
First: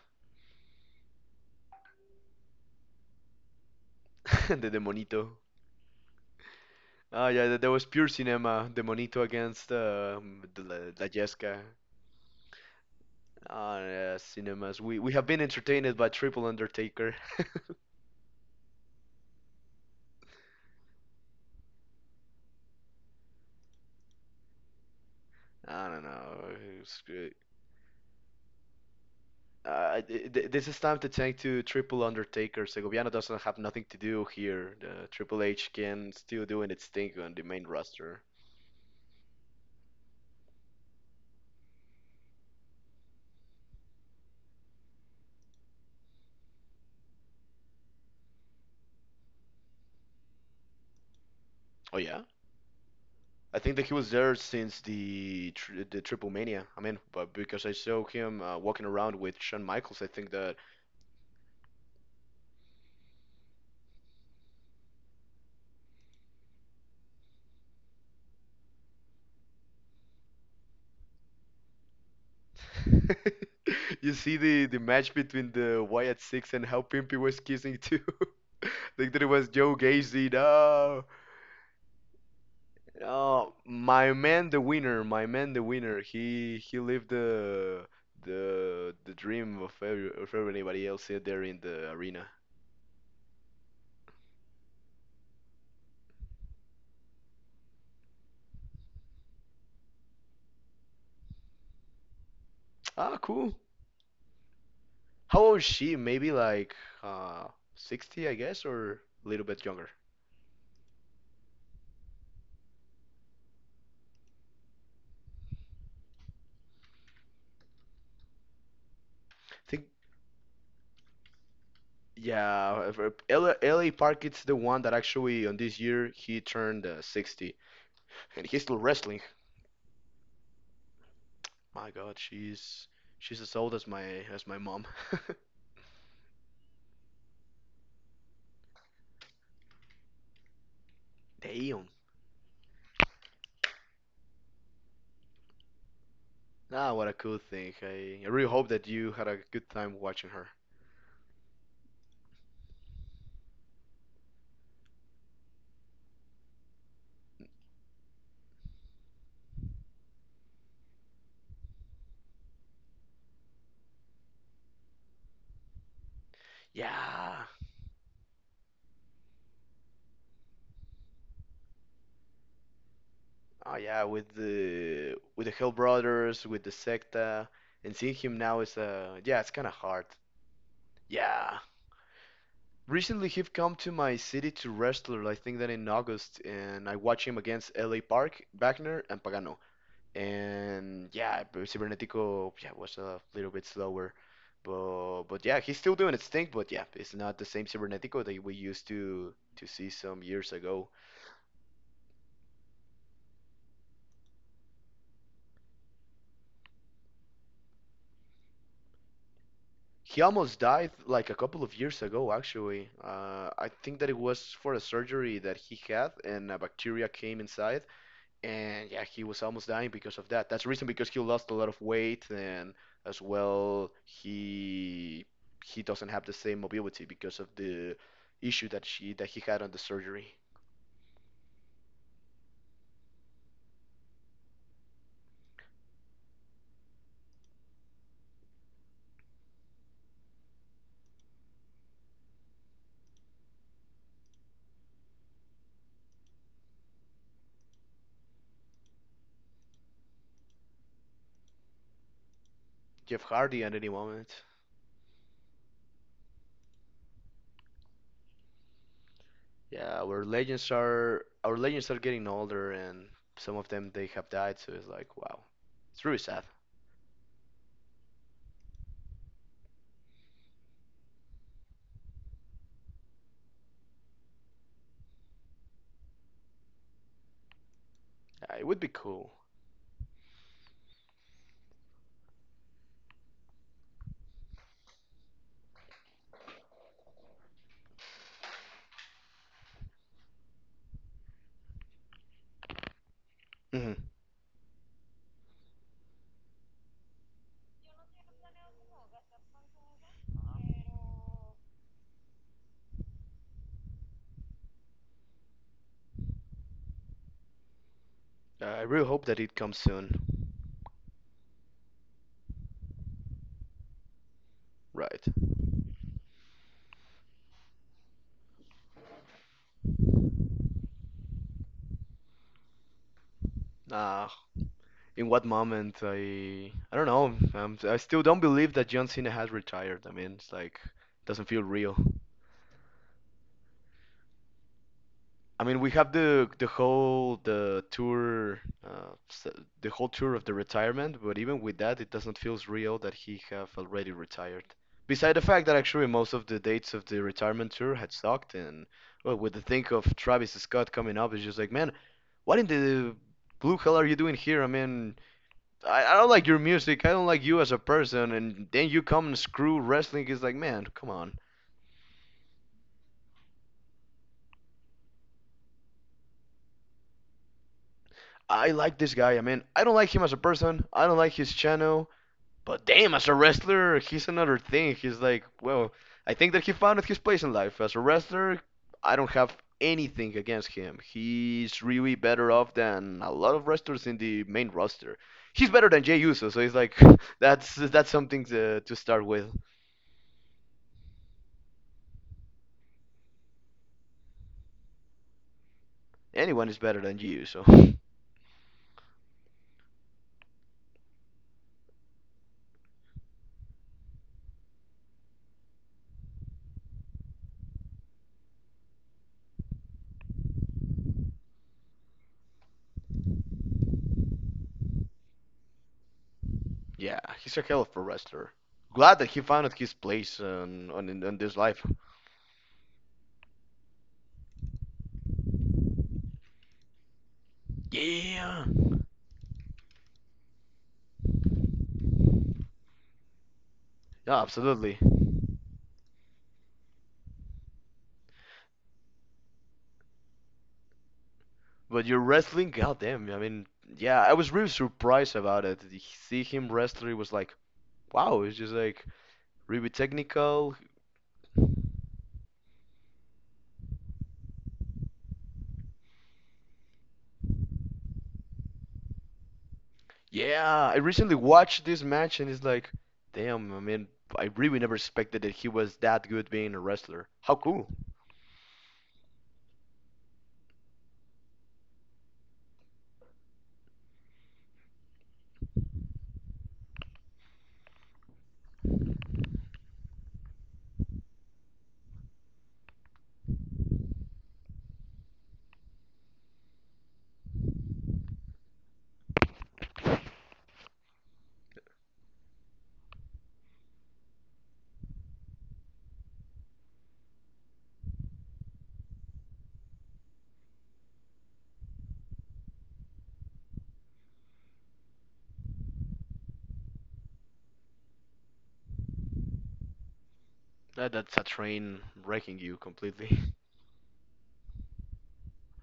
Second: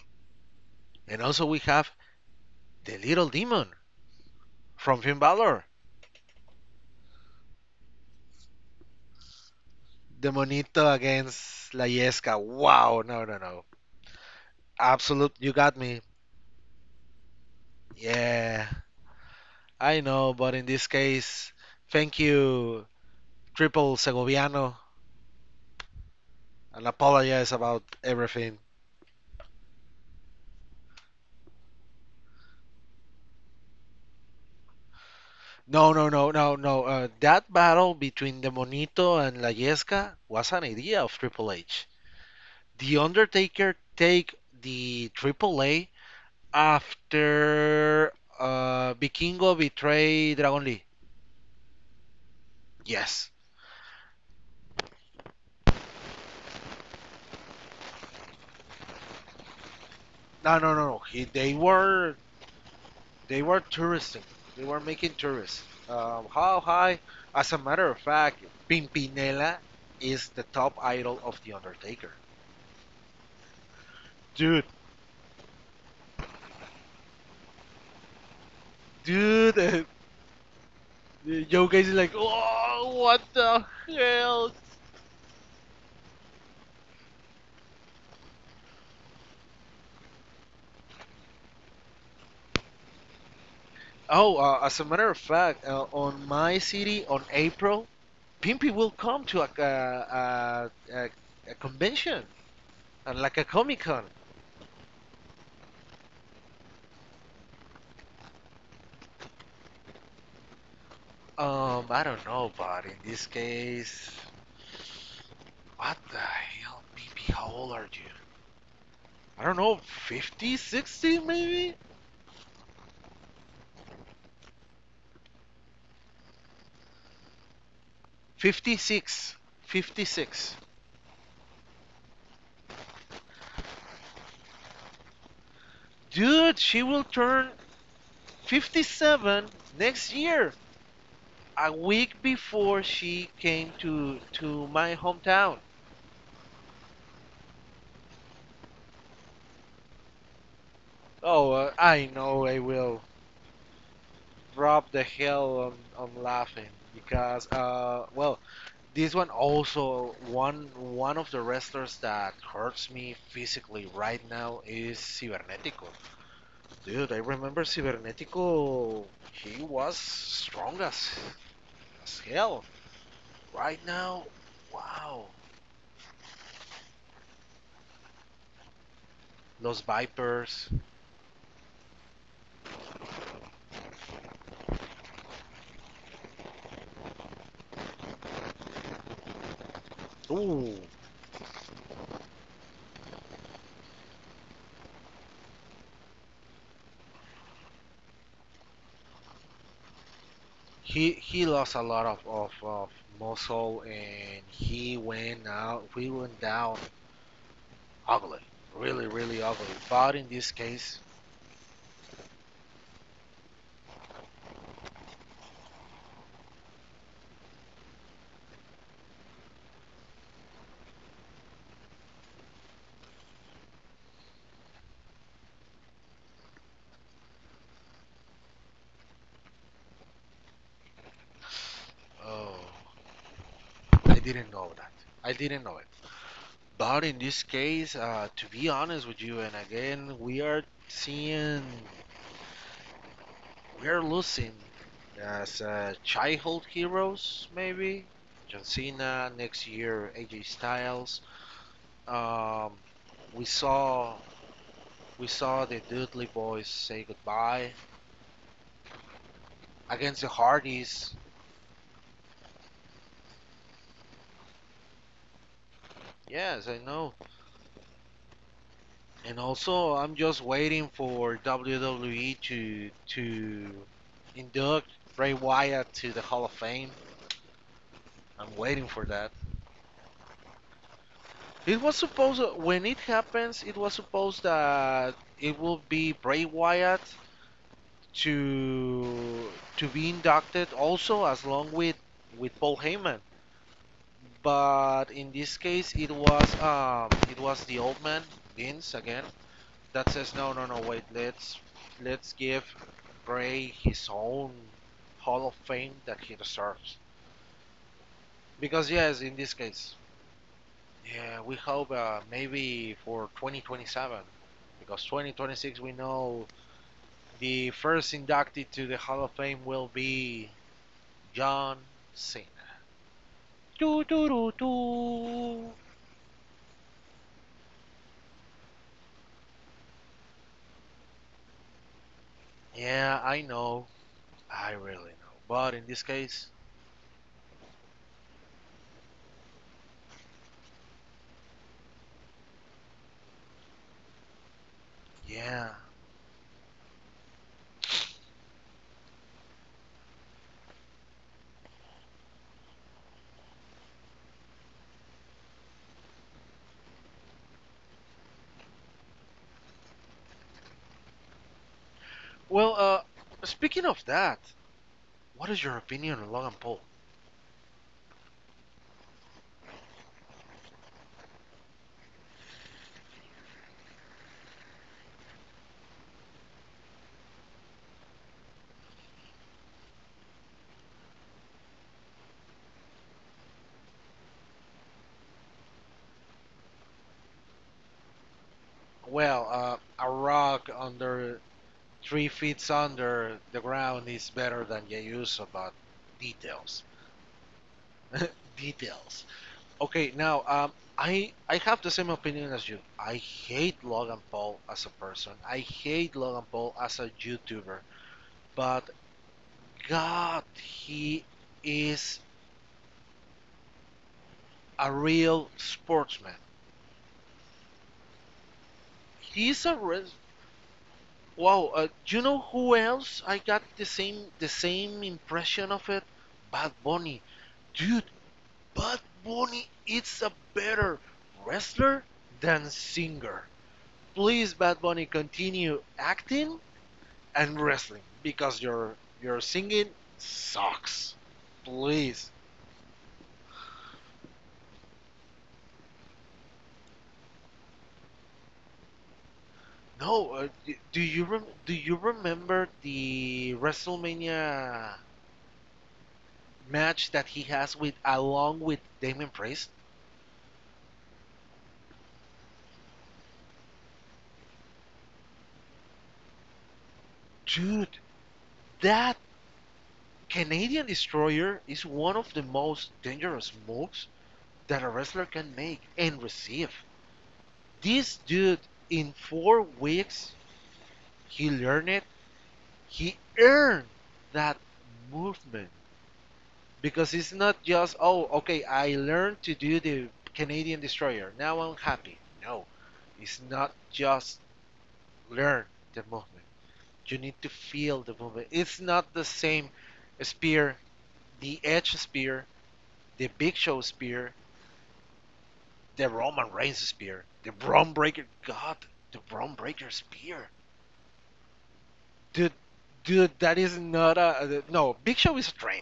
[SPEAKER 1] and also we have the Little Demon
[SPEAKER 2] (laughs) the
[SPEAKER 1] from Finn
[SPEAKER 2] Demonito.
[SPEAKER 1] Balor.
[SPEAKER 2] Ah, yeah, that was pure cinema. Demonito against
[SPEAKER 1] The
[SPEAKER 2] the La
[SPEAKER 1] Monito
[SPEAKER 2] La Yesca.
[SPEAKER 1] against La Yesca. Wow, no, no, no.
[SPEAKER 2] Ah, yeah, cinemas. We have
[SPEAKER 1] Absolute,
[SPEAKER 2] been
[SPEAKER 1] you got
[SPEAKER 2] entertained
[SPEAKER 1] me.
[SPEAKER 2] by Triple Undertaker.
[SPEAKER 1] Yeah, I know, but in this case, thank you, Triple Segoviano,
[SPEAKER 2] (laughs) I don't know.
[SPEAKER 1] and
[SPEAKER 2] It's great.
[SPEAKER 1] apologize about everything.
[SPEAKER 2] This is time to thank to Triple Undertaker. Segoviano doesn't have nothing to do here. The Triple H
[SPEAKER 1] No, no,
[SPEAKER 2] can
[SPEAKER 1] no,
[SPEAKER 2] still
[SPEAKER 1] no,
[SPEAKER 2] doing
[SPEAKER 1] no.
[SPEAKER 2] its
[SPEAKER 1] Uh,
[SPEAKER 2] thing on the
[SPEAKER 1] that
[SPEAKER 2] main
[SPEAKER 1] battle
[SPEAKER 2] roster.
[SPEAKER 1] between the Monito and La Yesca was an idea of Triple H. The Undertaker take the Triple A after Vikingo betrayed Dragon Lee.
[SPEAKER 2] Oh yeah.
[SPEAKER 1] Yes.
[SPEAKER 2] I think that he was there since the Triple Mania. I mean, but because I saw him walking around with Shawn Michaels, I think that
[SPEAKER 1] No, no, no, no. He, they were They were touristing. They were making tourists. How high? As a matter of fact, Pimpinela is the top idol of The Undertaker.
[SPEAKER 2] (laughs) you see
[SPEAKER 1] Dude,
[SPEAKER 2] the match between the Wyatt Six and how Pimpy was kissing too. (laughs) Like that it was Joe
[SPEAKER 1] dude,
[SPEAKER 2] Gacy. No,
[SPEAKER 1] (laughs) yo guys are like, oh, what
[SPEAKER 2] no,
[SPEAKER 1] the
[SPEAKER 2] my man,
[SPEAKER 1] hell?
[SPEAKER 2] the winner. My man, the winner. He lived the dream of everybody else out there in the arena.
[SPEAKER 1] Oh, as a matter of fact, on my city, on April, Pimpy will come to a convention,
[SPEAKER 2] Ah,
[SPEAKER 1] like a
[SPEAKER 2] cool.
[SPEAKER 1] Comic Con.
[SPEAKER 2] How old is she? Maybe like uh 60, I guess, or a little bit younger.
[SPEAKER 1] I don't know, but in this case, what the hell, Pimpy, how old are you? I don't
[SPEAKER 2] I
[SPEAKER 1] know,
[SPEAKER 2] think
[SPEAKER 1] 50, 60, maybe?
[SPEAKER 2] yeah, if L- LA Park it's the one that actually on this year he turned 60 and he's still wrestling.
[SPEAKER 1] 56. 56.
[SPEAKER 2] My God, she's as old as my mom. (laughs)
[SPEAKER 1] Dude, she will turn 57 next year, a
[SPEAKER 2] Damn.
[SPEAKER 1] week before she came to my hometown.
[SPEAKER 2] Ah, what a cool thing. I really hope that you had a good time watching her.
[SPEAKER 1] Oh, I know I will drop the hell on, laughing because well, this one also one of the wrestlers that hurts me physically right now is Cibernetico. Dude, I
[SPEAKER 2] Yeah.
[SPEAKER 1] remember Cybernetico. He was strong as hell.
[SPEAKER 2] Oh
[SPEAKER 1] Right
[SPEAKER 2] yeah,
[SPEAKER 1] now,
[SPEAKER 2] with the
[SPEAKER 1] wow.
[SPEAKER 2] with the Hell Brothers, with the Secta, and seeing him now is yeah, it's kind of
[SPEAKER 1] Los
[SPEAKER 2] hard.
[SPEAKER 1] Vipers.
[SPEAKER 2] Yeah, recently, he've come to my city to wrestle. I think that in August, and I watched him against LA Park, Wagner, and Pagano.
[SPEAKER 1] Ooh,
[SPEAKER 2] And yeah, but Cybernetico, yeah, was a little bit slower, but yeah, he's still doing its thing. But yeah, it's not the same Cybernetico that we used to see some years ago.
[SPEAKER 1] he lost a lot of muscle, and he went out. We went down ugly, really really ugly. But
[SPEAKER 2] He
[SPEAKER 1] in this
[SPEAKER 2] almost died
[SPEAKER 1] case,
[SPEAKER 2] like a couple of years ago, actually. I think that it was for a surgery that he had, and a bacteria came inside and yeah, he was almost dying because of that. That's the reason because he lost a lot of weight, and as well, he doesn't have the same mobility because of the issue that she that he had on the surgery.
[SPEAKER 1] oh, I didn't know that. I didn't know it. But in this case, to be honest with you, and again, we are seeing we're losing as childhood heroes, maybe. John Cena next year, AJ Styles. Um,
[SPEAKER 2] Jeff
[SPEAKER 1] we
[SPEAKER 2] Hardy at any
[SPEAKER 1] saw
[SPEAKER 2] moment.
[SPEAKER 1] we saw the Dudley Boys say goodbye
[SPEAKER 2] Yeah,
[SPEAKER 1] against the Hardys.
[SPEAKER 2] our legends are getting older, and some of them they have died. So it's like wow, it's really sad.
[SPEAKER 1] Yes, I know. And also, I'm just waiting for WWE to induct Bray Wyatt to the Hall of Fame. I'm
[SPEAKER 2] It would
[SPEAKER 1] waiting
[SPEAKER 2] be
[SPEAKER 1] for that.
[SPEAKER 2] cool.
[SPEAKER 1] It was supposed when it happens, it was supposed that it will be Bray Wyatt to to be inducted also as along with Paul Heyman.
[SPEAKER 2] Mhm.
[SPEAKER 1] But in this case, it was the old man Vince again that says no, no, no, wait, let's give Bray his own Hall of Fame that he deserves.
[SPEAKER 2] I
[SPEAKER 1] Because
[SPEAKER 2] really
[SPEAKER 1] yes,
[SPEAKER 2] hope
[SPEAKER 1] in
[SPEAKER 2] that
[SPEAKER 1] this
[SPEAKER 2] it comes
[SPEAKER 1] case,
[SPEAKER 2] soon.
[SPEAKER 1] yeah, we hope maybe for 2027 because
[SPEAKER 2] Right.
[SPEAKER 1] 2026 we know the first inducted to the Hall of Fame will be John Cena. Doo
[SPEAKER 2] Uh,
[SPEAKER 1] doo doo
[SPEAKER 2] in what
[SPEAKER 1] doo.
[SPEAKER 2] moment I don't know. I still don't believe that John Cena has retired. I mean, it's like doesn't feel real.
[SPEAKER 1] Yeah, I know. I really know.
[SPEAKER 2] I
[SPEAKER 1] But
[SPEAKER 2] mean,
[SPEAKER 1] in
[SPEAKER 2] we
[SPEAKER 1] this
[SPEAKER 2] have
[SPEAKER 1] case,
[SPEAKER 2] the whole the tour uh, s- the whole tour of the retirement, but even with that, it doesn't feel real that he have already retired. Beside the fact
[SPEAKER 1] yeah.
[SPEAKER 2] that actually most of the dates of the retirement tour had sucked, and well, with the think of Travis Scott coming up, it's just like, man, what in the blue hell are you doing here? I mean, I don't like your music. I don't like you as a person. And then you come and screw wrestling. It's like, man, come on.
[SPEAKER 1] Well, speaking of that, what is your opinion on Logan Paul?
[SPEAKER 2] I like this guy. I mean, I don't like him as a person. I don't like his channel. But damn, as a wrestler, he's another thing. He's like, well, I think that he found his place in life. As a wrestler, I don't have anything against him. He's really better off than a lot of wrestlers in the main roster. He's better than Jey Uso, so he's like, (laughs) that's something to start
[SPEAKER 1] Well,
[SPEAKER 2] with.
[SPEAKER 1] a rock under 3 feet under the ground is better than Yayuso, but
[SPEAKER 2] Anyone is
[SPEAKER 1] details,
[SPEAKER 2] better than Jey Uso. (laughs)
[SPEAKER 1] (laughs) details. Okay, now I have the same opinion as you. I hate Logan Paul as a person. I hate Logan Paul as a YouTuber. But God, he is a real sportsman.
[SPEAKER 2] Yeah, he's a hell of a wrestler. Glad that he
[SPEAKER 1] He's
[SPEAKER 2] found
[SPEAKER 1] a
[SPEAKER 2] his
[SPEAKER 1] re-
[SPEAKER 2] place on this
[SPEAKER 1] wow.
[SPEAKER 2] life.
[SPEAKER 1] You know who else? I got the same impression of it. Bad Bunny, dude.
[SPEAKER 2] Yeah,
[SPEAKER 1] Bad Bunny is a better wrestler than singer.
[SPEAKER 2] yeah,
[SPEAKER 1] Please, Bad
[SPEAKER 2] absolutely.
[SPEAKER 1] Bunny, continue acting and wrestling because your singing sucks.
[SPEAKER 2] But your
[SPEAKER 1] Please.
[SPEAKER 2] wrestling, goddamn. I mean, yeah, I was really surprised about it. See him wrestle, it was like, wow, it's just like really
[SPEAKER 1] No,
[SPEAKER 2] technical.
[SPEAKER 1] do you remember the WrestleMania match that he has with along with Damon Priest?
[SPEAKER 2] Yeah, I recently watched this match and it's like, damn. I mean, I really never expected that he was that good being a wrestler. How cool.
[SPEAKER 1] Dude, that Canadian Destroyer is one of the most dangerous moves that a wrestler can make and receive. This dude in 4 weeks he learned it. He earned that movement. Because it's not just, oh, okay, I learned to do the Canadian destroyer, now I'm happy, no. It's not just learn the movement, you need to feel the movement. It's not the same spear, the edge spear, the big show spear, the Roman Reigns spear, the Braun Breaker, god, the Braun Breaker spear.
[SPEAKER 2] That's a train
[SPEAKER 1] dude
[SPEAKER 2] wrecking you
[SPEAKER 1] dude,
[SPEAKER 2] completely. (laughs)
[SPEAKER 1] that is not a. No, Big Show is a train,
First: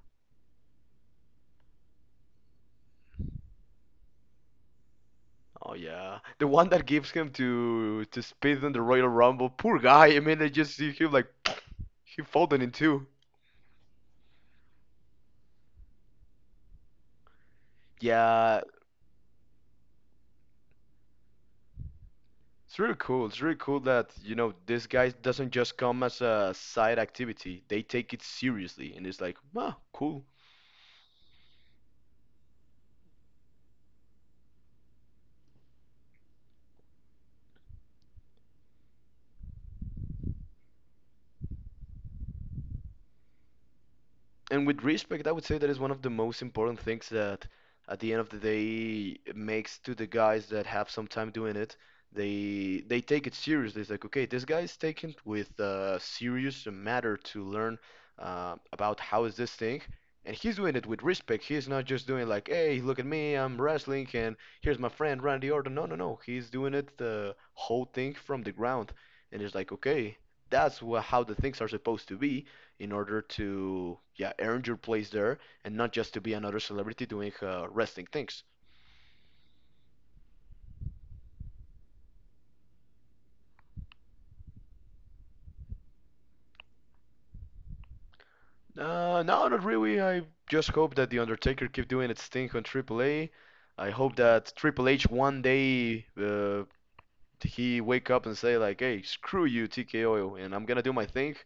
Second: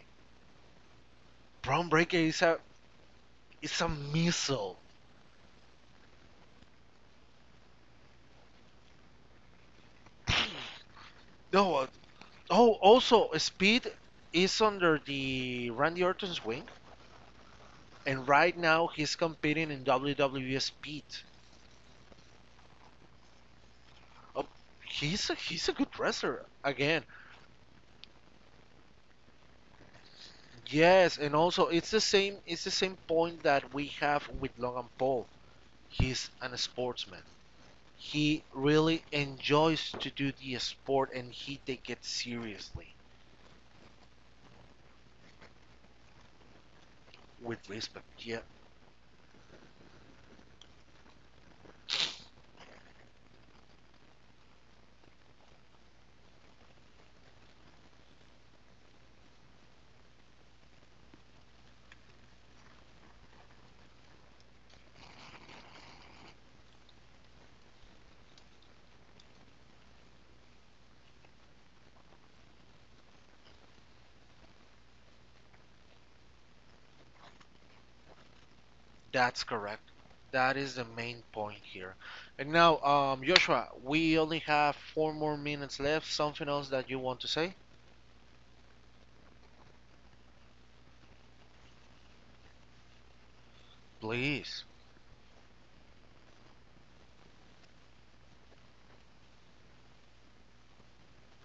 [SPEAKER 1] Braun Breaker is a it's a missile,
[SPEAKER 2] Oh yeah, the one that gives him to Speed in the Royal Rumble. Poor guy. I mean, I just see him like (sniffs)
[SPEAKER 1] no.
[SPEAKER 2] (tsk) he folded in
[SPEAKER 1] Oh,
[SPEAKER 2] two.
[SPEAKER 1] also, Speed is under the Randy Orton's wing, and right
[SPEAKER 2] Yeah,
[SPEAKER 1] now he's competing in WWE Speed.
[SPEAKER 2] it's really cool. It's really cool that you
[SPEAKER 1] Oh,
[SPEAKER 2] know this guy doesn't
[SPEAKER 1] he's a
[SPEAKER 2] just
[SPEAKER 1] good
[SPEAKER 2] come as
[SPEAKER 1] wrestler
[SPEAKER 2] a side
[SPEAKER 1] again.
[SPEAKER 2] activity. They take it seriously, and it's like, wow, cool.
[SPEAKER 1] Yes, and also it's the same point that we have with Logan Paul. He's an sportsman. He really enjoys to do the sport, and he take it seriously
[SPEAKER 2] And with respect, I would say that is one of the most important things that,
[SPEAKER 1] with
[SPEAKER 2] at
[SPEAKER 1] respect.
[SPEAKER 2] the end of the
[SPEAKER 1] Yeah,
[SPEAKER 2] day, it makes to the guys that have some time doing it. They take it seriously. It's like, okay, this guy is taking it with a serious matter to learn about how is this thing, and he's doing it with respect. He's not just doing like, hey, look at me, I'm wrestling, and here's my friend Randy Orton. No, no, no. He's doing it the whole thing from the ground, and it's like, okay, that's wha how the things are supposed to be in order to yeah earn your place there and not just to be another celebrity doing wrestling things.
[SPEAKER 1] that's correct. That is the main point here. And now, Joshua, we only have 4 more minutes left. Something else that you want to say?
[SPEAKER 2] No, not really. I just hope that the Undertaker keep doing its thing on AAA. I hope that
[SPEAKER 1] Please.
[SPEAKER 2] Triple H one day he wake up and say like, "Hey, screw you, TKO, and I'm gonna do my thing."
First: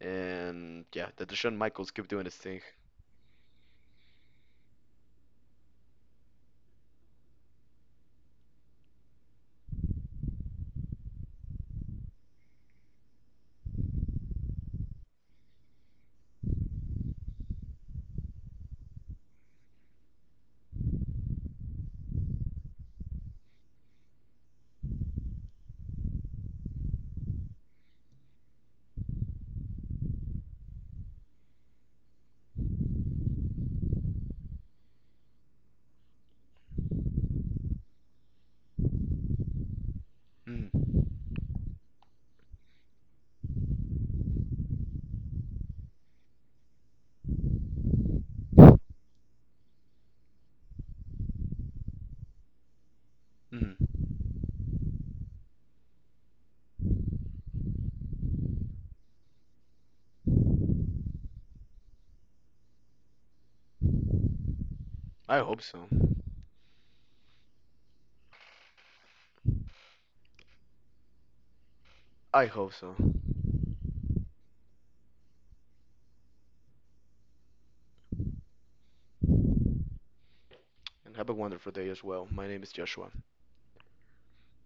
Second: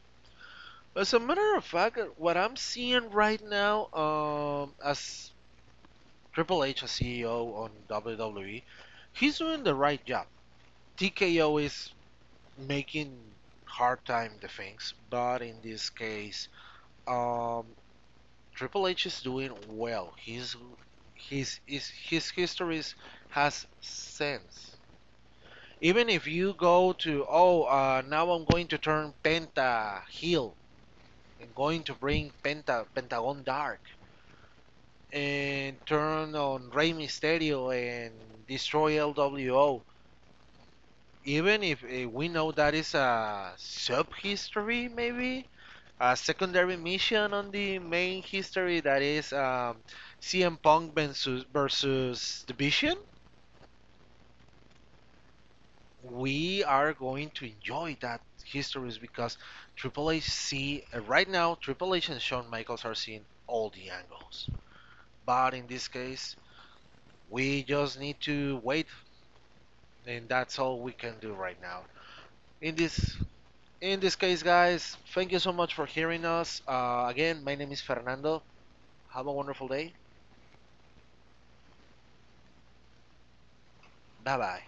[SPEAKER 2] And yeah,
[SPEAKER 1] As a
[SPEAKER 2] that The
[SPEAKER 1] matter
[SPEAKER 2] Shawn
[SPEAKER 1] of
[SPEAKER 2] Michaels
[SPEAKER 1] fact,
[SPEAKER 2] keep doing his
[SPEAKER 1] what I'm
[SPEAKER 2] thing.
[SPEAKER 1] seeing right now, as Triple H, as CEO on WWE, he's doing the right job. TKO is making hard time the things, but in this case, um, Triple H is doing well. He's his histories has sense. Even if you go to, oh, now I'm going to turn Penta heel and going to bring Pentagon Dark and turn on Rey Mysterio and destroy LWO.
[SPEAKER 2] Mm,
[SPEAKER 1] Even if we know that is a sub history maybe, a secondary mission on the main history that is CM Punk versus Division.
[SPEAKER 2] mm.
[SPEAKER 1] We are going to enjoy that histories because Triple H see right now Triple H and Shawn Michaels are seeing all the angles.
[SPEAKER 2] I
[SPEAKER 1] But
[SPEAKER 2] hope
[SPEAKER 1] in this
[SPEAKER 2] so.
[SPEAKER 1] case, we just need to wait, and that's all we can do right now.
[SPEAKER 2] I
[SPEAKER 1] In
[SPEAKER 2] hope so.
[SPEAKER 1] this in this case, guys, thank you so much for hearing us. Again, my name is Fernando. Have a wonderful day.
[SPEAKER 2] And have a wonderful day as well. My name is Joshua.
[SPEAKER 1] Bye bye.